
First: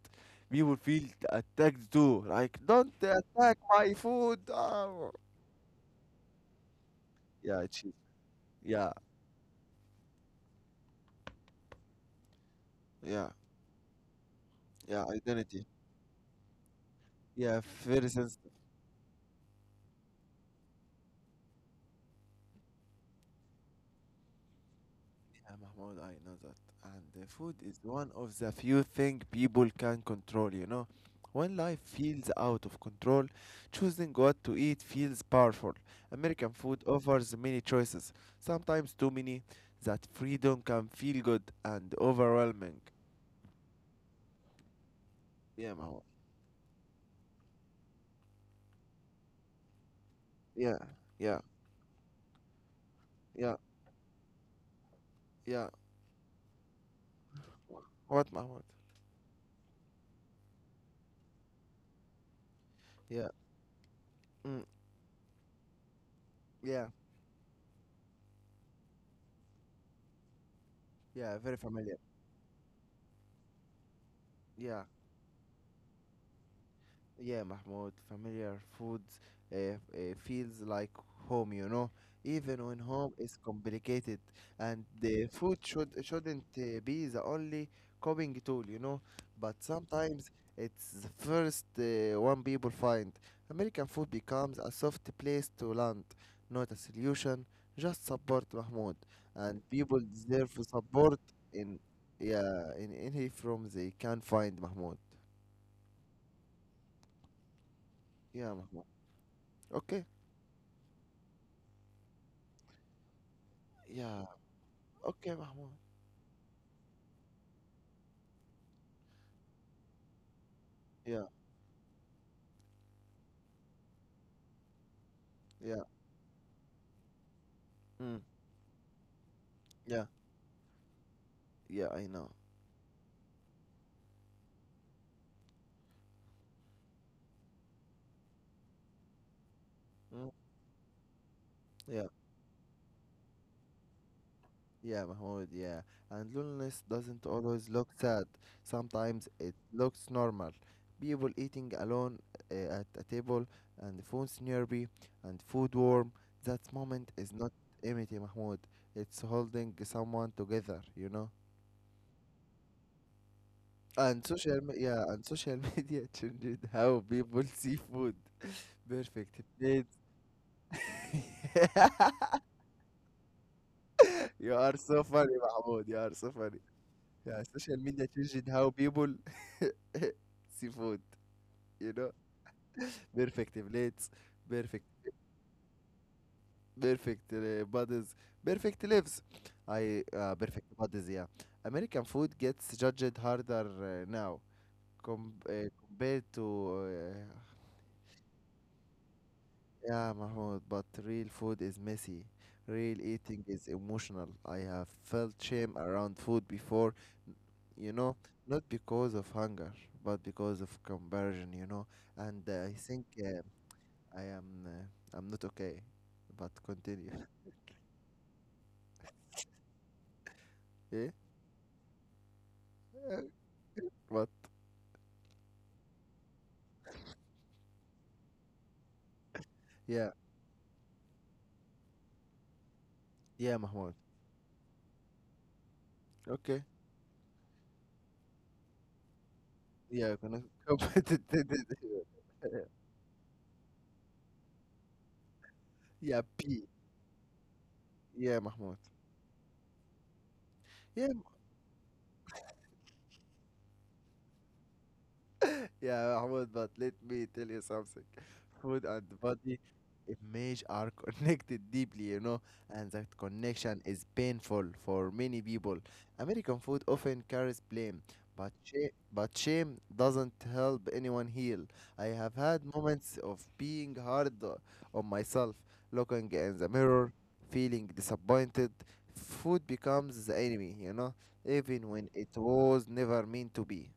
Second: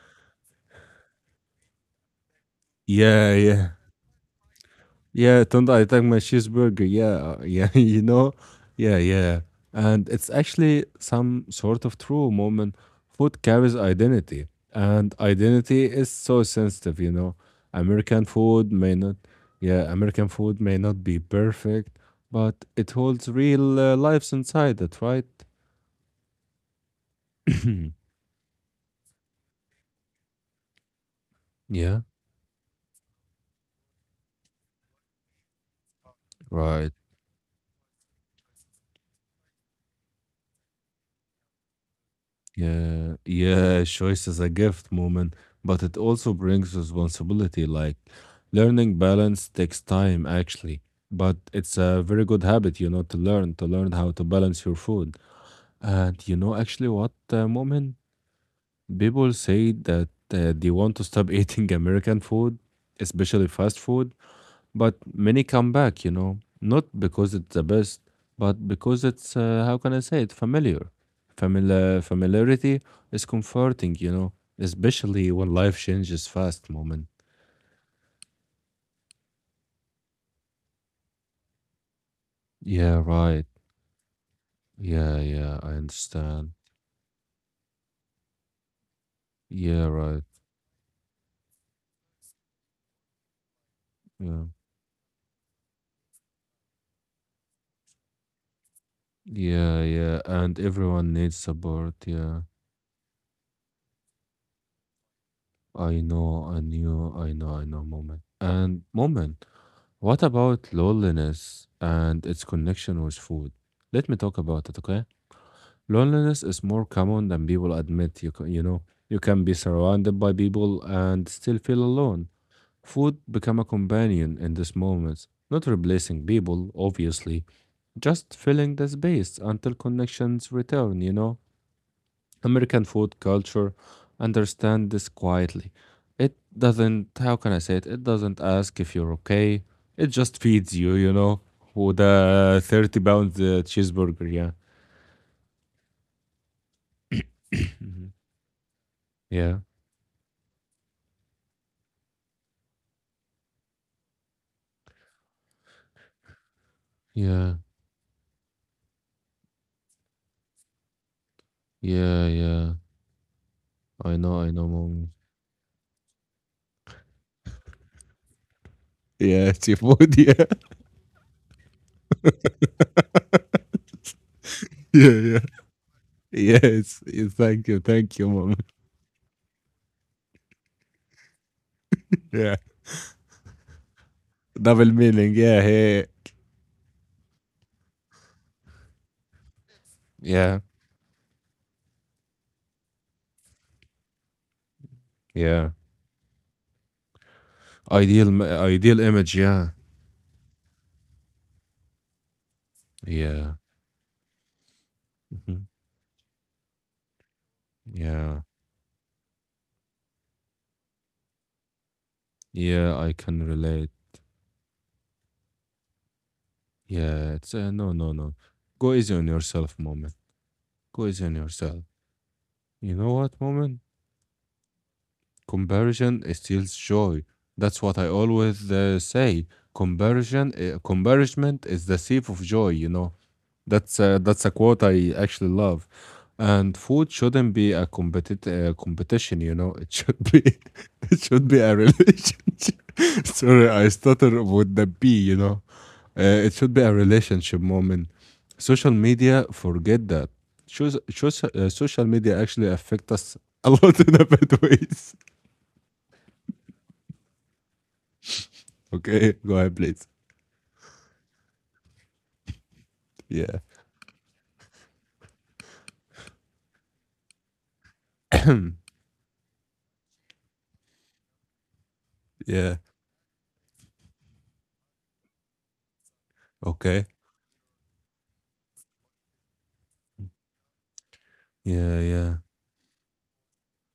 we will feel attacked too. Like, don't
Yeah.
attack
Yeah.
my food. Oh.
Yeah. Don't I take my cheeseburger? Yeah.
Yeah,
Yeah.
cheese.
You know?
Yeah,
Yeah. Yeah. And it's actually some sort of true moment.
yeah,
Food carries identity,
yeah,
and
identity.
identity is so sensitive, you know?
Yeah, very
American
sensitive.
food may not, yeah, American food may not be perfect, but it holds real lives inside it, right?
Yeah, Mahmoud, I know that. And the food is one of the few things people can control. When life
yeah.
feels out of control, choosing what to eat feels powerful. American food
Right.
offers many choices, sometimes too many, that freedom can feel good and overwhelming.
Yeah, yeah, choice is a gift moment,
Yeah,
but it
Mahmoud.
also brings responsibility. Like learning balance takes time,
Yeah,
actually, but
yeah,
it's a very good habit, to learn,
yeah,
how to balance your food.
yeah.
Actually, what moment,
What, Mahmoud?
people say that they want to stop eating American food,
Yeah,
especially fast food,
mm,
but many come back, not
yeah,
because it's the best, but because it's, how can I say it, familiar.
yeah, very familiar.
Familiarity is comforting,
Yeah.
especially when life changes fast, moment.
Yeah, Mahmoud, familiar foods feels like home, even when
Yeah,
home is
right.
complicated, and
Yeah,
the food
yeah, I
shouldn't
understand.
be the only coping tool. But
Yeah, right.
sometimes it's the first one people find. American food
Yeah.
becomes a soft place to land, not a solution, just support, Mahmoud, and
Yeah,
people
yeah.
deserve
And everyone
support
needs
in
support. Yeah.
yeah in any from they can find, Mahmoud.
I know, I knew, I know, moment.
Yeah,
And
Mahmoud.
moment,
Okay.
what about loneliness and its connection with food? Let me
Yeah,
talk about it, okay?
okay, Mahmoud.
Loneliness is more common than people admit. You ca- you know you can be surrounded by people
Yeah,
and still feel alone. Food become a companion in these moments, not
yeah,
replacing people, obviously,
mm,
just filling the space until
yeah,
connections return.
yeah, I know.
American food culture understand this quietly. It doesn't. How can I say it? It doesn't ask if you're okay. It
Mm,
just feeds you. With
yeah,
a 30 pound cheeseburger. Yeah.
yeah, Mahmoud, yeah. And loneliness doesn't always look
Mhm.
sad. Sometimes
Yeah.
it looks normal. People eating alone at a table and the phone's nearby and food warm. That moment is
Yeah.
not empty, Mahmoud. It's holding someone together, you know?
Yeah, yeah.
And
I
social
know,
yeah,
mom.
and social media changed how people see food. Perfect
Yeah, it's your
plates.
food, yeah,
You are so
yeah,
funny,
yeah.
Mahmoud. You are so funny.
Yes, yes,
Yeah, social media
thank you,
changed
mom.
how people see food. You know,
Yeah,
perfect plates, perfect,
double meaning. Yeah, hey.
perfect bodies, perfect lives. I
Yeah,
perfect bodies. Yeah, American food gets judged harder now
yeah.
compared to
Ideal image. Yeah,
yeah, Mahmoud. But real food is messy. Real eating
yeah,
is emotional. I have felt
mhm,
shame around food before you know,
yeah,
not because of hunger, but because of conversion. And I
yeah.
think
I can relate.
I am uh, I'm not okay. But continue.
Yeah, it's no, no, no. Go easy on yourself, moment. Go
Eh?
easy on yourself. You know
Uh,
what, moment?
What?
Comparison steals joy. That's what I always say.
Yeah,
Comparison is the thief of joy.
yeah, Mahmoud.
That's a quote I actually love.
Okay.
And food shouldn't be a competition. It
Yeah,
should be
gonna
it should be a relationship. Sorry, I stutter with the B.
yeah,
It
P.
should be a relationship moment.
Yeah, Mahmoud.
Social media, forget that.
Yeah,
Social media actually affect us a lot in a bad ways.
Yeah, Mahmoud, but let me tell you something. Food and
Okay, go
body
ahead, please.
image are connected deeply, and that
Yeah.
connection is painful for many people. American food often carries blame, but shame, but shame doesn't help anyone heal. I have had
yeah.
moments of being hard on myself, looking in the
Okay.
mirror, feeling disappointed. Food becomes the enemy, even
Yeah,
when it
yeah.
was never meant to be.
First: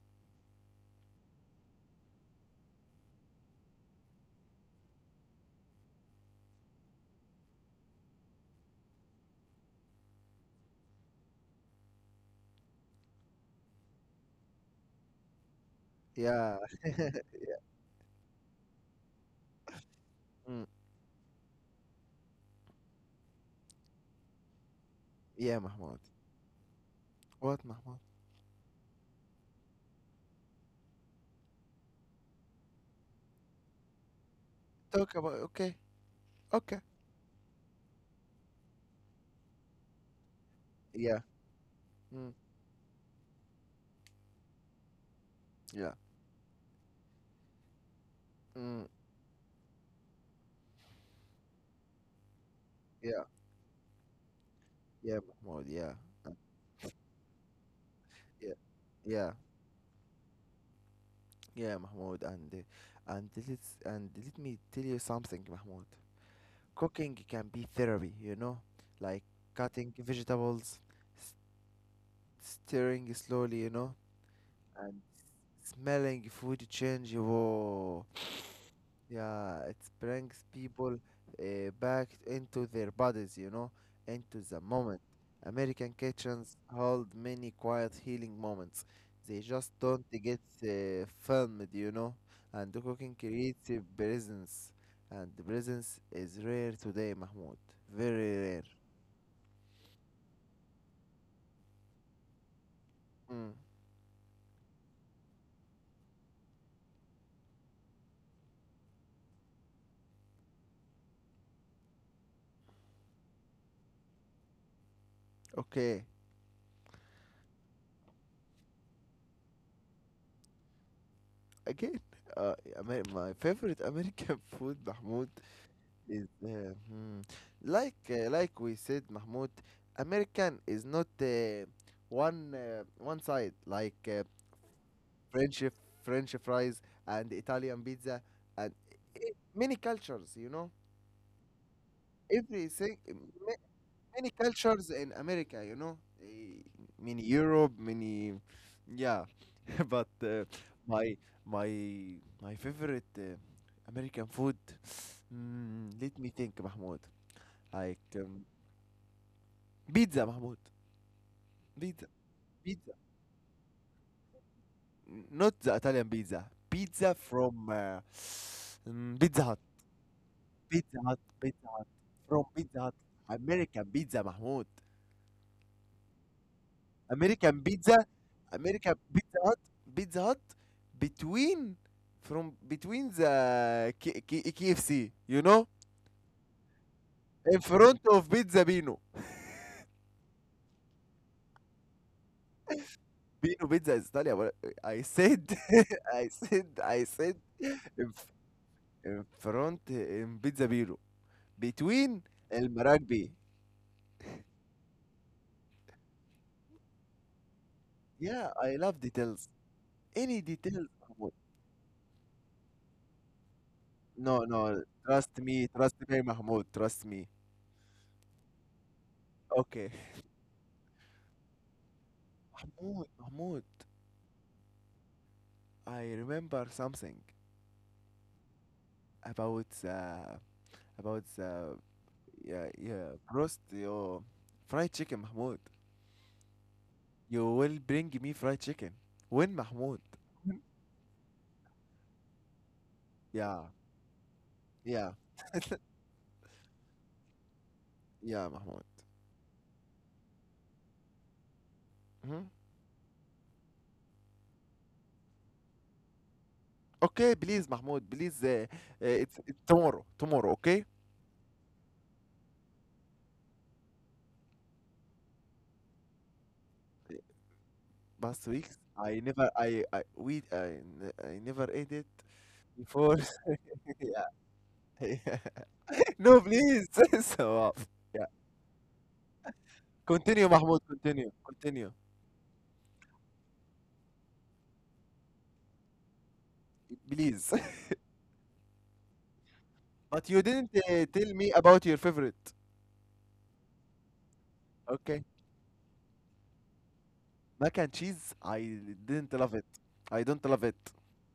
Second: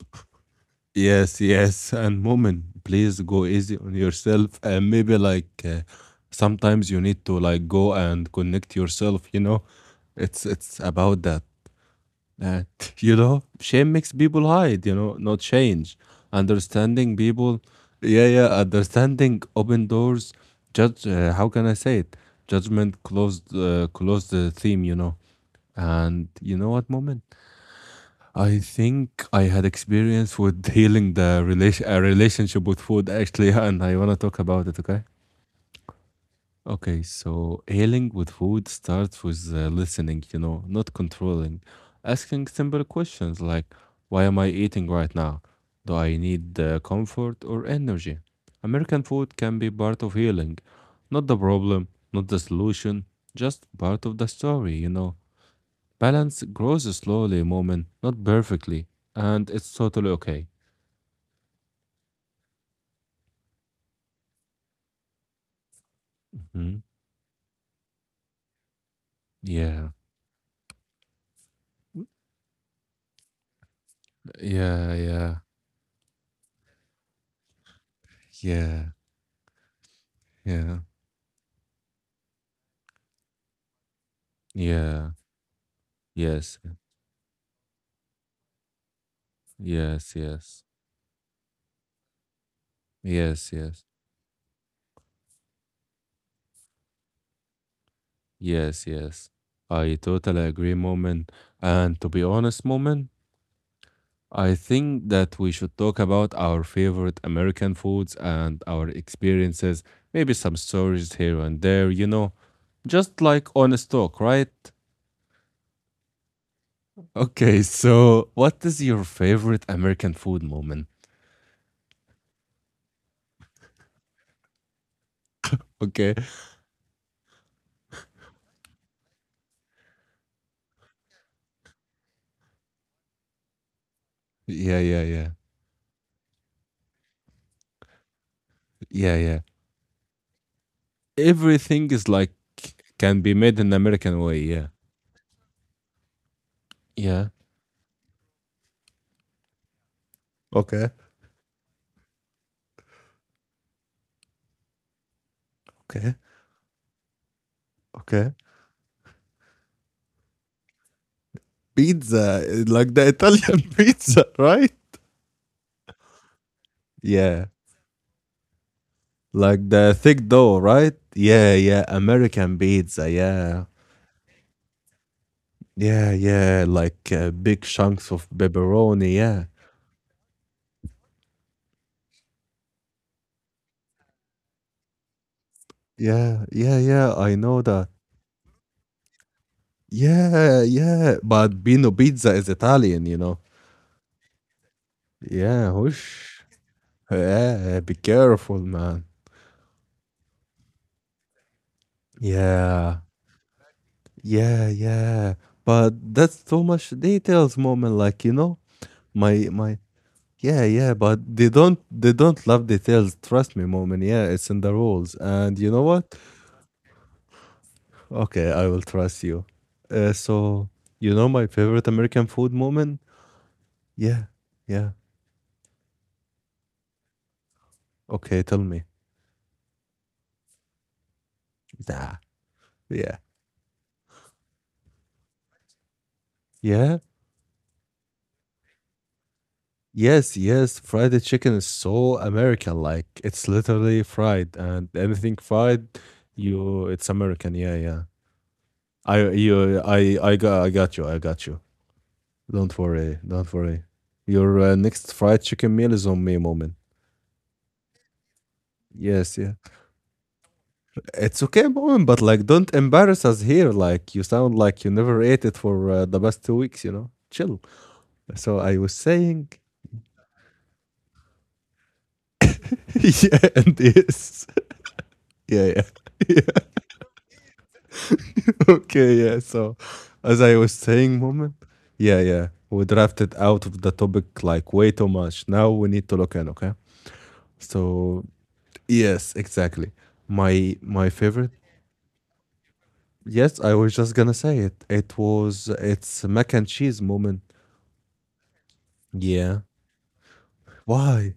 Yes, yes. And woman, please go easy on yourself. And maybe like sometimes you need to like go and connect yourself, you know? It's about that. Uh, you know, Shame makes people hide, you know, not change.
Yeah.
Understanding people, yeah, yeah, understanding open doors.
Hmm.
Judge, how can I say it? Judgment closed, closed the theme, you know.
Yeah, Mahmoud.
And you know what, moment?
What, Mahmoud?
I think I had experience with healing the relationship with food actually, and I wanna talk about it. Okay.
Talk about. Okay, okay.
Okay. So healing with food starts with listening. You know, not
Yeah.
controlling.
Mm,
Asking simple questions like, "Why am I eating right now? Do
yeah.
I need comfort or energy?"
Mm,
American food can be part of healing, not the problem, not the solution,
yeah.
just part of the story. You know,
Yeah, Mahmoud. Yeah. Uh,
balance grows slowly, moment, not
yeah.
perfectly,
Yeah.
and it's totally okay.
Yeah, Mahmoud. And let me tell you something, Mahmoud.
Mhm.
Cooking can be therapy, like
Yeah,
cutting vegetables, s- stirring slowly,
yeah,
and
yeah,
smelling food change. Whoa,
yeah,
yeah, it brings
yeah,
people back into their bodies, into the moment.
yeah,
American
yes,
kitchens hold many quiet healing moments. They just don't
yes,
get
yes,
filmed, and the cooking
yes,
creates a
yes,
presence. And the presence is rare today, Mahmoud. Very rare.
yes, yes. I totally agree, moment. And to be honest, moment,
Mm.
I think that we should talk about our favorite American foods and our experiences, maybe some stories here and there, you know, just like honest talk, right?
Okay,
Okay, so what is your favorite American food moment?
again, uh, my favorite American food, Mahmoud.
Okay.
Is there? Hmm. Like we said, Mahmoud, American is not one side like
Yeah, yeah, yeah.
French French fries and Italian pizza and
Yeah, yeah.
many cultures. You know,
Everything is like
everything
can be made
ma-
in American
many
way, yeah.
cultures in America. Eh, many
Yeah.
Europe, many yeah. But
Okay,
my my my favorite American food. Mm,
okay,
let me think, Mahmoud. Like
okay.
Pizza, Mahmoud. Pizza,
Pizza, eh,
pizza.
like the Italian pizza, right?
Not the Italian pizza. Pizza
Yeah.
from Pizza Hut.
Like the thick dough, right?
Pizza Hut.
Yeah,
Pizza
yeah,
Hut. From
American
Pizza Hut.
pizza, yeah.
American pizza, Mahmoud.
Yeah, yeah, like big
American pizza.
chunks of
American
pepperoni,
Pizza
yeah.
Hut. Pizza Hut. Between from between the K- K- KFC, you know,
Yeah, yeah, yeah, I know
in
that.
front of Pizza Bino.
Yeah, yeah, but Bino Pizza is Italian, you know.
Bino Pizza is Italian, but I said,
Yeah,
I
whoosh.
said, I said,
Yeah,
in,
be
f-
careful, man.
in front in Pizza Bino. Between
Yeah,
المراكبي.
yeah, yeah. But that's too much details, moment. Like you
Yeah,
know,
I love details.
my my.
Any
Yeah,
details,
yeah. But
Mahmoud.
they don't love details. Trust me, moment. Yeah,
No,
it's in the
no,
rules. And you know
trust
what?
me, Mahmoud, trust me.
Okay, I will trust you.
Okay.
So you know my favorite American food moment?
Mahmoud,
Yeah, yeah.
I remember something
Okay, tell me.
about the, about the,
Yeah,
yeah, yeah,
yeah,
roast your fried chicken, Mahmoud.
yeah.
You will bring me fried chicken. When, Mahmoud?
Yes, yes, fried chicken is so American. Like it's
Yeah,
literally fried, and
yeah,
anything fried, you it's American. Yeah, yeah.
yeah, Mahmoud.
I got you. I got you.
Hmm.
Don't worry. Don't worry. Your next fried chicken meal is on me, moment.
Okay, please, Mahmoud, please,
Yes, yeah.
it's tomorrow, tomorrow, okay?
It's okay, moment, but like don't embarrass us here. Like you sound like you never ate it for the past 2 weeks. You know, chill.
Past
So I
weeks
was
I
saying,
never I I we I, n- I never ate it before.
yeah, and
Yeah,
yes,
yeah.
yeah,
No,
yeah.
please. So yeah.
Okay, yeah. So, as
Continue,
I was
Mahmoud.
saying,
Continue.
moment,
Continue,
yeah, yeah, we drafted out of the topic like way too much. Now we need to look in, okay?
please.
So, yes, exactly.
But you didn't
My my
tell me
favorite.
about your favorite.
Yes, I was just gonna say it. It
Okay,
was it's mac and cheese moment.
mac and cheese. I didn't love
Yeah.
it. I don't love it.
Why?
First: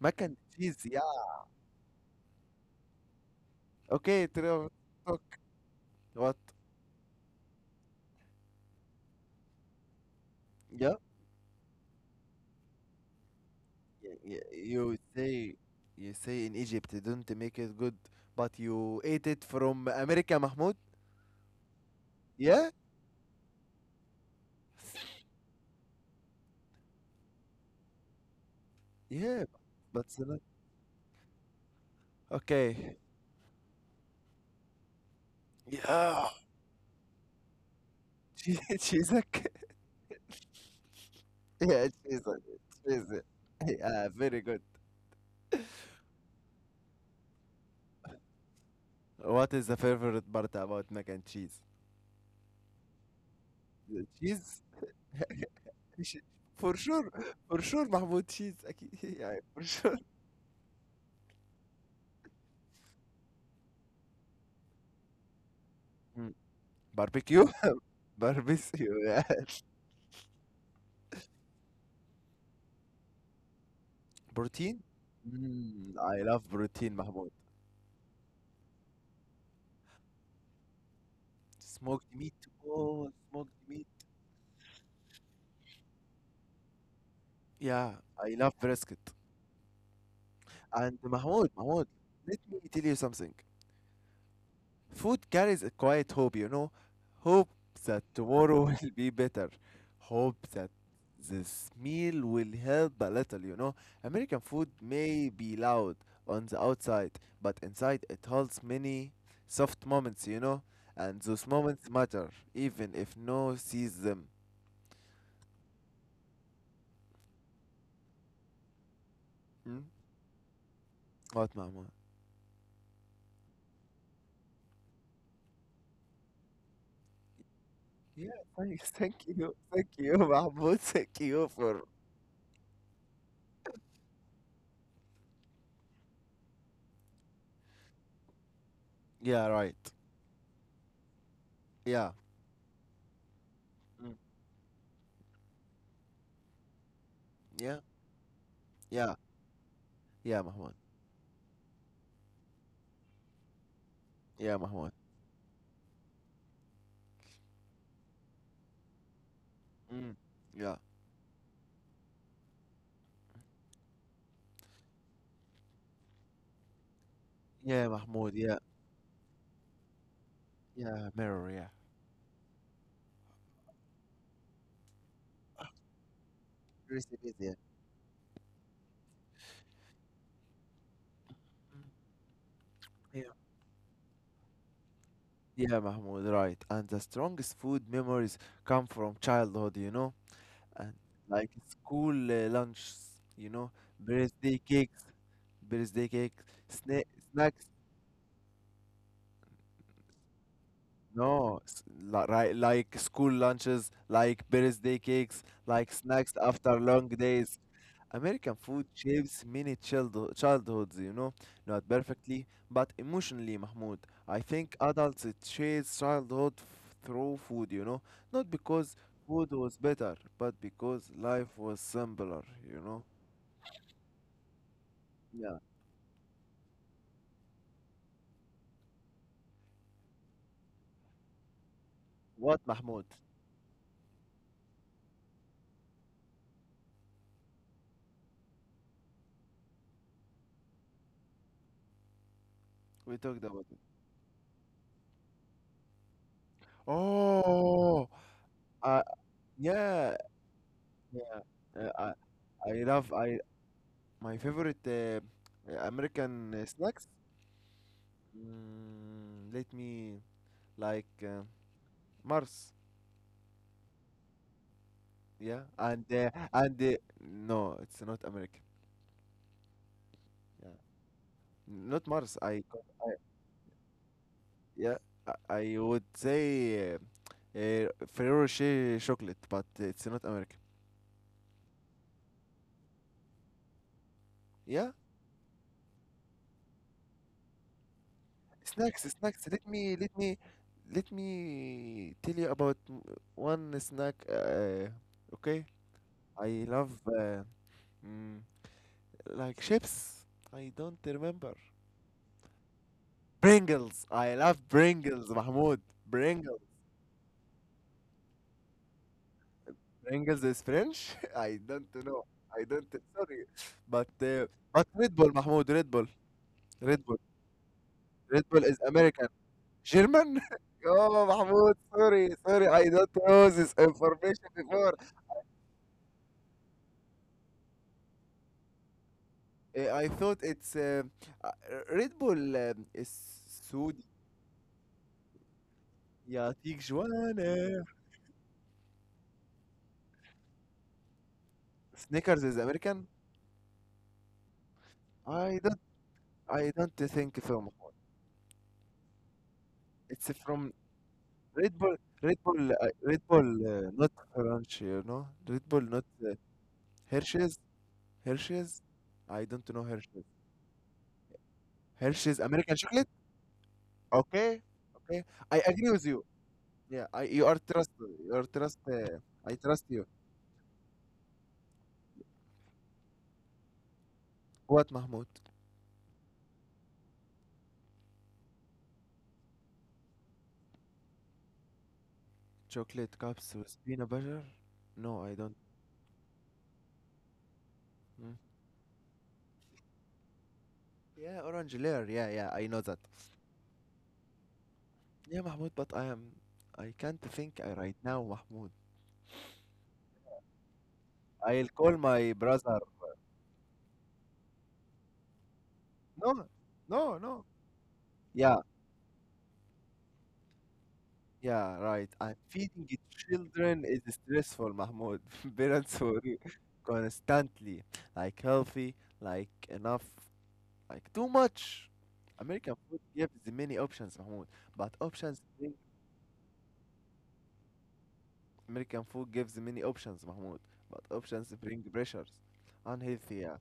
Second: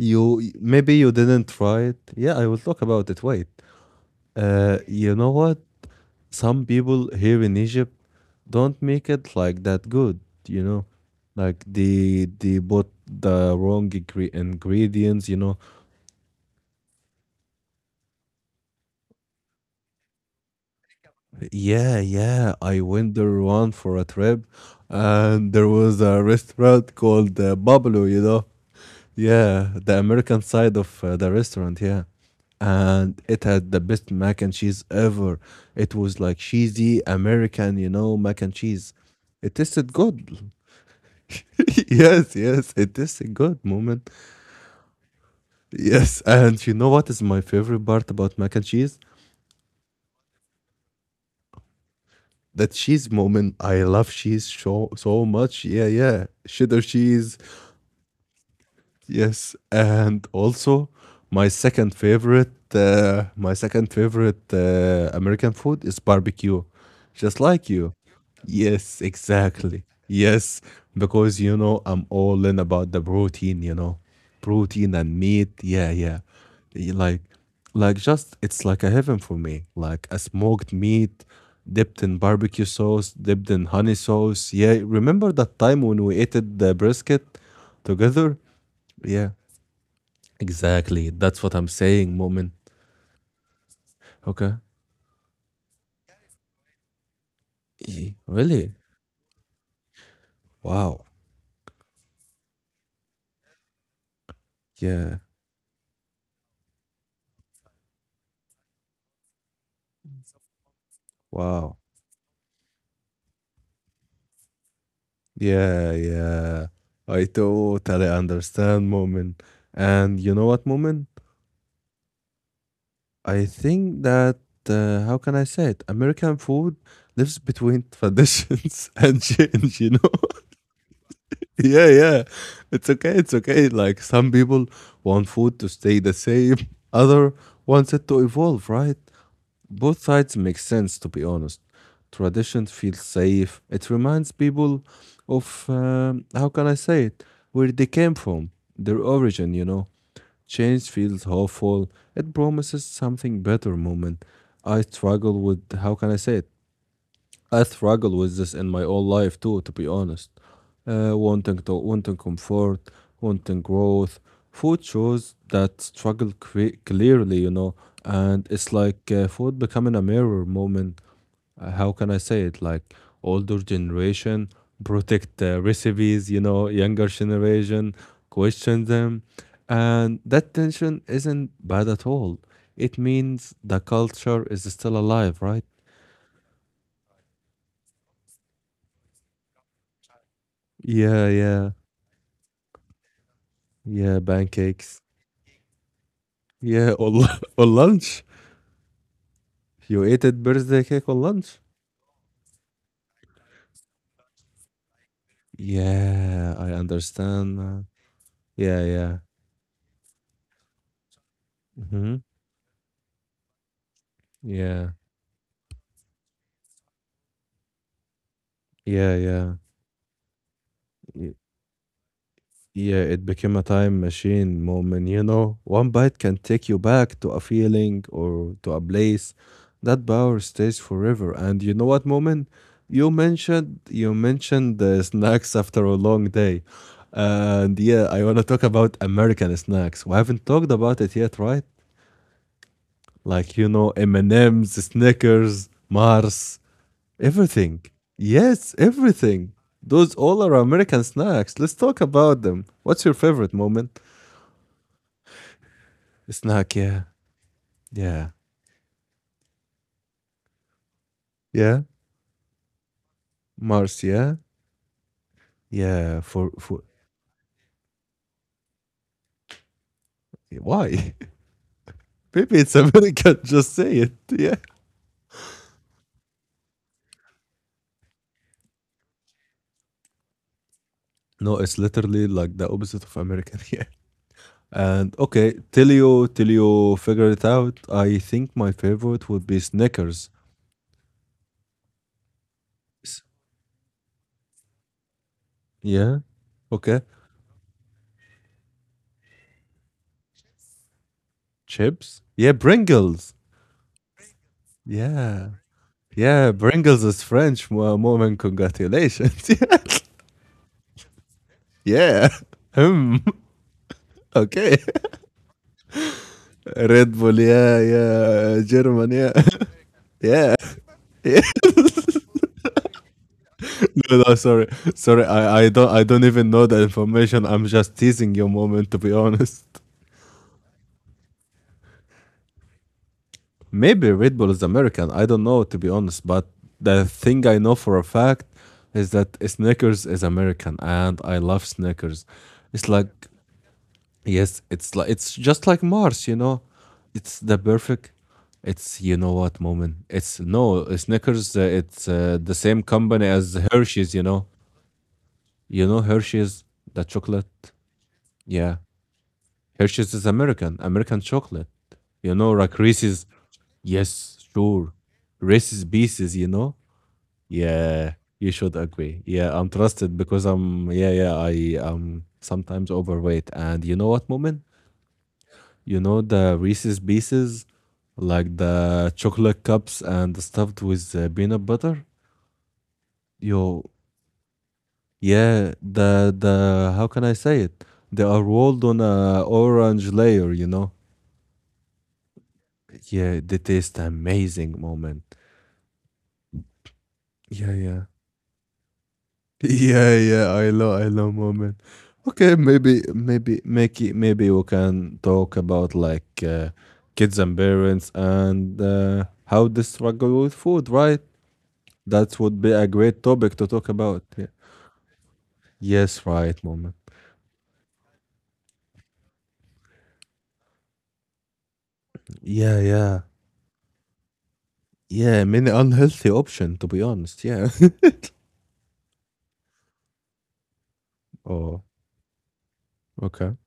Mac and cheese.
maybe
Yeah.
you didn't try it. Yeah, I will talk about it. Wait.
Okay, Trevor.
You know
Talk.
what?
What?
Some people here in Egypt don't make it like that good, you know.
Yeah.
Like they bought the wrong
You
ingredients, you know.
say say in Egypt they don't make it good, but you ate it from America, Mahmoud.
Yeah, yeah.
Yeah.
I went there one for a trip, and there was a restaurant called Bablo, you know.
Yeah,
Yeah, the
that's the
American
name.
side of the restaurant, yeah.
Okay.
And it had the best mac and cheese ever. It was
Yeah.
like cheesy American, you know, mac and
She,
cheese.
she's a kid.
It tasted good.
Yeah, she's
yes,
a
yes, it
she's
is
a,
a good moment.
yeah, very good.
Yes, and you know what is my favorite part about mac and cheese?
What is the favorite part about mac and cheese?
That cheese moment. I
The
love cheese
cheese?
so much. Yeah,
She-
yeah.
for
Cheddar
sure,
cheese.
for sure, Mahmoud cheese. أكيد. Yeah,
Yes,
for sure.
and also my second favorite American food is
Mm.
barbecue, just
Barbecue?
like you. Yes,
Barbecue, yeah.
exactly. Yes, because you know I'm all in about the protein, you know,
Protein?
protein and meat. Yeah,
Mm,
yeah.
I love
Y-
protein, Mahmoud.
Like just it's like a heaven for me. Like a smoked meat dipped in
Smoked meat.
barbecue sauce,
Oh,
dipped
smoked
in
meat.
honey sauce. Yeah, remember that time when we ate the brisket
Yeah,
together?
I love brisket.
Yeah.
And
Exactly. That's
Mahmoud,
what I'm
Mahmoud,
saying,
let
Moment.
me tell you something.
Okay.
Food carries a quiet hope, you know. Hope that
Eh,
tomorrow
really?
will be better. Hope that
Wow.
this meal will help a little, you know. American food
Yeah.
may be loud on the outside, but inside it holds many soft moments, you know. And those
Wow.
moments matter, even if no sees them.
Yeah. Yeah. I totally understand, Moment.
Hmm?
And you know what, Moment?
What, Mahmoud?
I think that, how can I say it? American food lives between
Yeah, thank,
traditions
thank
and
you.
change,
Thank
you know?
you, Mahmoud. Thank you for.
yeah. Yeah. It's okay. It's okay. Like some people want food to stay the same, other wants it to evolve, right?
Yeah, right.
Both sides make sense, to be honest.
Yeah.
Tradition feels safe. It reminds people of, how can I say it, where
Yeah,
they came from, their
yeah,
origin, you know.
yeah, Mahmoud.
Change feels hopeful. It promises something better moment.
Yeah,
I
Mahmoud.
struggle with, how can I say it, I struggle with this in my own life too, to be
Mm.
honest.
Yeah,
Wanting comfort, wanting growth. Food shows that struggle clearly, you know,
yeah, Mahmoud.
and
Yeah,
it's like food becoming a mirror moment.
yeah, mirror. Yeah,
How can I say it? Like older generation protect recipes, you know, younger
recipes. Yeah,
generation question them, and that tension isn't bad at all. It
yeah,
means the culture is still alive, right?
yeah, Mahmoud. Right. And the strongest food memories come from childhood. You know, and
Yeah,
like
yeah.
school lunches. You know,
Yeah,
birthday
pancakes.
cakes, birthday cakes,
Yeah,
sna
or or
snacks.
lunch. You ate it birthday cake or lunch?
No, s- li- right, like school lunches, like birthday cakes, like snacks
Yeah, I
after long
understand
days.
now.
American
Yeah,
food
yeah.
shapes many childhoods, you know, not
Hmm.
perfectly, but emotionally, Mahmoud. I think
Yeah,
adults chase childhood f- through food, you know, not because food
yeah,
was better, but because
yeah.
life was simpler, you
Yeah,
know.
it became a time machine moment, you know.
Yeah.
One bite can take you back to a feeling or to a place. That power stays forever. And you know what, moment?
What, Mahmoud?
You mentioned the snacks after a long day. And yeah, I want to talk about American snacks. We haven't talked about it yet, right?
We talked
Like,
about
you
it.
know, M&M's, Snickers, Mars, everything.
Oh,
Yes,
uh,
everything. Those
yeah.
all are American snacks. Let's
Uh,
talk
I,
about them.
I
What's your
love I
favorite moment?
My favorite American
Snack, yeah,
snacks.
yeah,
Mm, let me like
yeah,
Mars.
Mars, yeah,
Yeah,
yeah, for
and no, it's not American. Yeah,
why?
not Mars.
Maybe
I
it's American. Just say it. Yeah.
yeah, I I would say Ferrero Rocher chocolate, but it's not American.
No, it's literally like the opposite of American. Yeah.
Yeah,
And okay, till you figure it out, I think my
snacks,
favorite would
snacks.
be
Let me let
Snickers.
me let me tell you about
S-
one snack. Okay,
Yeah.
I love
Okay.
mm, like chips. I don't remember.
Chips. Yeah, Pringles.
Pringles. I love Pringles,
Yeah.
Mahmoud.
Yeah,
Pringles.
Pringles is French. Mo- Moment, congratulations. yeah.
Pringles is French? I don't know.
Yeah.
I don't.
Hmm.
Sorry, but uh,
Okay.
but Red Bull, Mahmoud. Red Bull. Red
Red
Bull.
Bull, yeah, yeah,
Red Bull is
German,
American.
yeah,
German?
yeah.
Oh,
Yeah.
Mahmoud. Sorry, sorry. I don't know this
No, no,
information
sorry,
before.
sorry. I don't even know the information. I'm just teasing your moment, to be honest.
I thought it's uh, Red Bull is Saudi.
Maybe Red Bull is American. I don't know, to be honest. But
يعطيك
the thing I know
جوانا.
for a fact is that Snickers is American, and I love Snickers.
Snickers is
It's
American.
like, yes, it's like it's
I
just
don't.
like Mars, you know.
I don't
It's
think
the
so, Mahmoud.
perfect. It's you know what moment.
It's
It's
from
no Snickers. Uh,
Red Bull.
it's uh,
Red
the
Bull.
same
Red
company
Bull.
as Hershey's.
Not French, you know. Red Bull.
You know
Not.
Hershey's the
Hershey's,
chocolate. Yeah,
Hershey's. I don't know
Hershey's is
Hershey's.
American, American chocolate. You
Hershey's
know, like
American chocolate.
Reese's. Yes,
Okay,
sure.
okay. I
Reese's
agree with you.
Pieces. You know.
Yeah, I you are trust
Yeah,
you are
you should
trust.
agree. Yeah,
I
I'm
trust you.
trusted because I'm. Yeah, yeah. I am sometimes overweight, and you know what moment?
What, Mahmoud?
The Reese's Pieces, like the chocolate cups and stuffed with peanut butter.
Chocolate cups
Yo,
with peanut butter? No, I don't.
yeah, the how can I say it? They
Hmm.
are rolled on a orange layer, you know.
Yeah, orange layer. Yeah, yeah. I know that.
Yeah, they taste amazing, moment.
Yeah, Mahmoud, but I am. I can't think
Yeah,
right
yeah,
now, Mahmoud.
yeah, yeah. I love,
I'll
moment.
call my
Okay,
brother.
maybe we can talk about like
No, no,
kids
no.
and parents
Yeah.
and how they struggle with food, right?
Yeah, right.
That
And
would be a
feeding the
great topic to
children
talk
is
about. Yeah.
stressful, Mahmoud. Parents
Yes,
worry
right, moment.
constantly, like healthy, like enough, like too much.
Yeah,
American food
yeah.
gives many options, Mahmoud. But
Yeah,
options
many
bring
unhealthy option to be honest. Yeah.
American food gives many options, Mahmoud. But options
oh,
bring pressures. Unhealthy,
okay.
yeah.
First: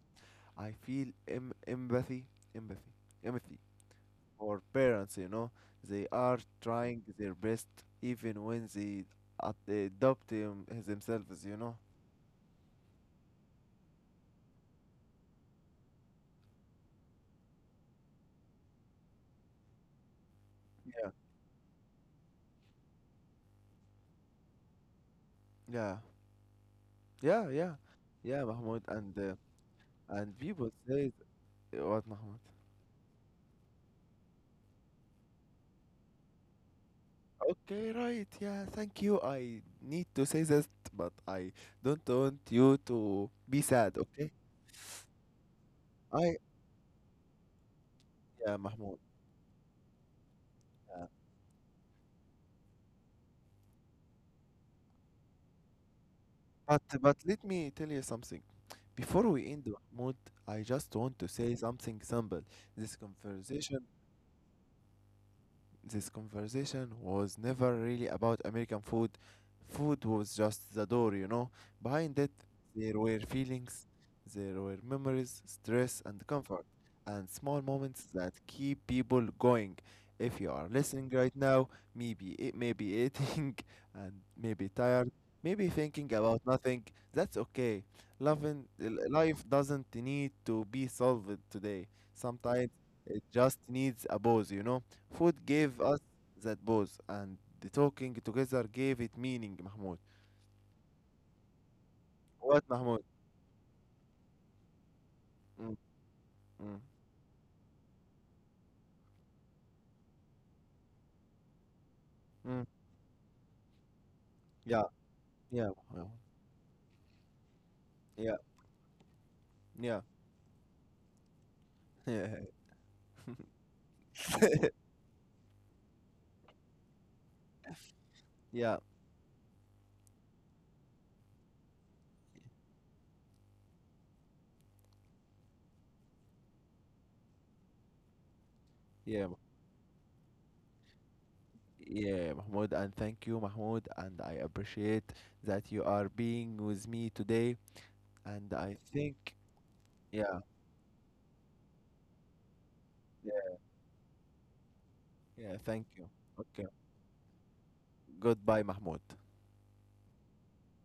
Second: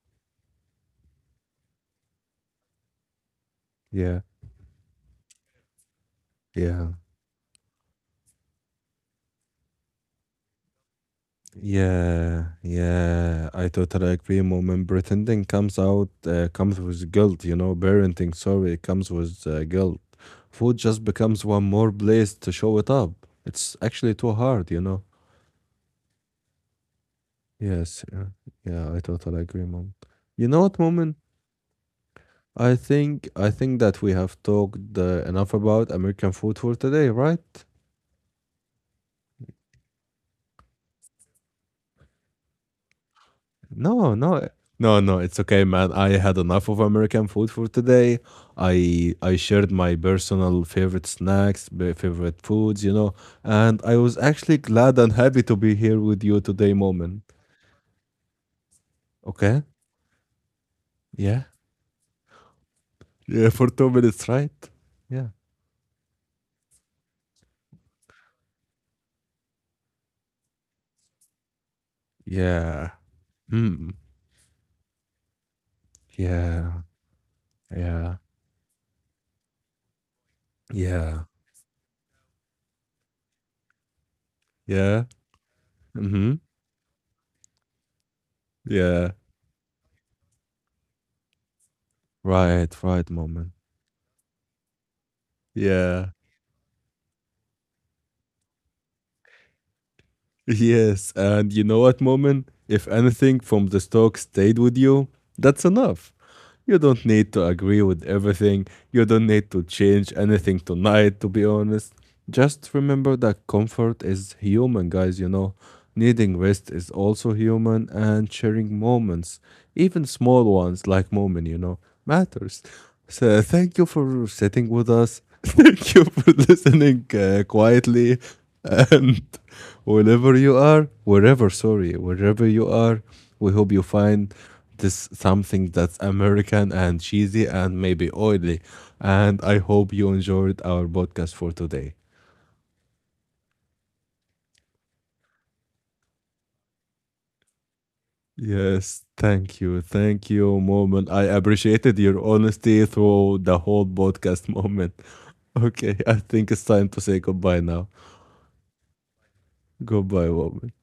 I feel empathy, empathy
Yeah.
for parents, you know. They are
Yeah.
trying their best even when they adopt them themselves, you know.
Yeah, yeah, I totally agree. Moment pretending comes out comes with guilt, you know. Parenting, sorry, it comes with guilt. Food just
Yeah,
becomes one more place to show it up. It's actually too hard, you know.
yeah, yeah, yeah,
Yes, yeah,
yeah, Mahmoud.
yeah, I
And uh,
totally agree, mom.
and
You know
people
what,
say
moment?
what, Mahmoud?
I think that we have talked enough about American food for today, right?
Okay, right. Yeah, thank you. I need to say this, but I don't want you to be sad.
No,
Okay?
no. No, no, it's okay, man. I
I
had enough of American food for today.
yeah, Mahmoud.
I shared my personal
Yeah.
favorite snacks, favorite foods, you know, and I was actually glad and happy to be here with you today,
But
moment.
let me tell you something. Before we
Okay?
end, Mahmoud, I just want to
Yeah.
say something simple. This
Yeah, for
conversation
2 minutes, right? Yeah.
This conversation was never really about American food. Food was just the door, you know. Behind it,
Yeah.
there were feelings,
Hmm.
there were memories, stress, and comfort,
Yeah.
and small moments
Yeah.
that keep people going. If you are listening
Yeah.
right now, maybe eating and maybe
Yeah.
tired, maybe thinking
Mm-hmm.
about nothing, that's okay. Loving l-
Yeah.
life doesn't need to be solved today. Sometimes
Right, right,
it
moment.
just needs a pause, you know. Food gave us
Yeah.
that buzz, and the talking together gave it meaning, Mahmoud.
Yes, and you know what, Moment?
What,
If
Mahmoud?
anything from this talk stayed with you, that's
Mm,
enough.
mm,
You don't need to agree with everything. You don't need to change anything tonight, to be honest.
mm.
Just remember that comfort is
Yeah,
human, guys, you know.
yeah, Mahmoud.
Needing rest is also human, and
yeah,
sharing moments,
yeah,
even small ones like moment, you know, matters. So, thank you for sitting with us. Thank you for listening quietly.
yeah, yeah,
And wherever you are, we hope you find this something that's American and cheesy and maybe oily.
yeah, Mah-
And I hope you enjoyed our podcast for today.
yeah, Mahmoud. And thank you, Mahmoud. And I appreciate that you are being with me today. And I
Yes,
think,
thank you. Thank
yeah,
you, Moment. I appreciated your honesty through
yeah,
the whole podcast moment.
yeah, thank
Okay,
you.
I think it's
Okay,
time to say goodbye now.
goodbye, Mahmoud.
Goodbye, Moment.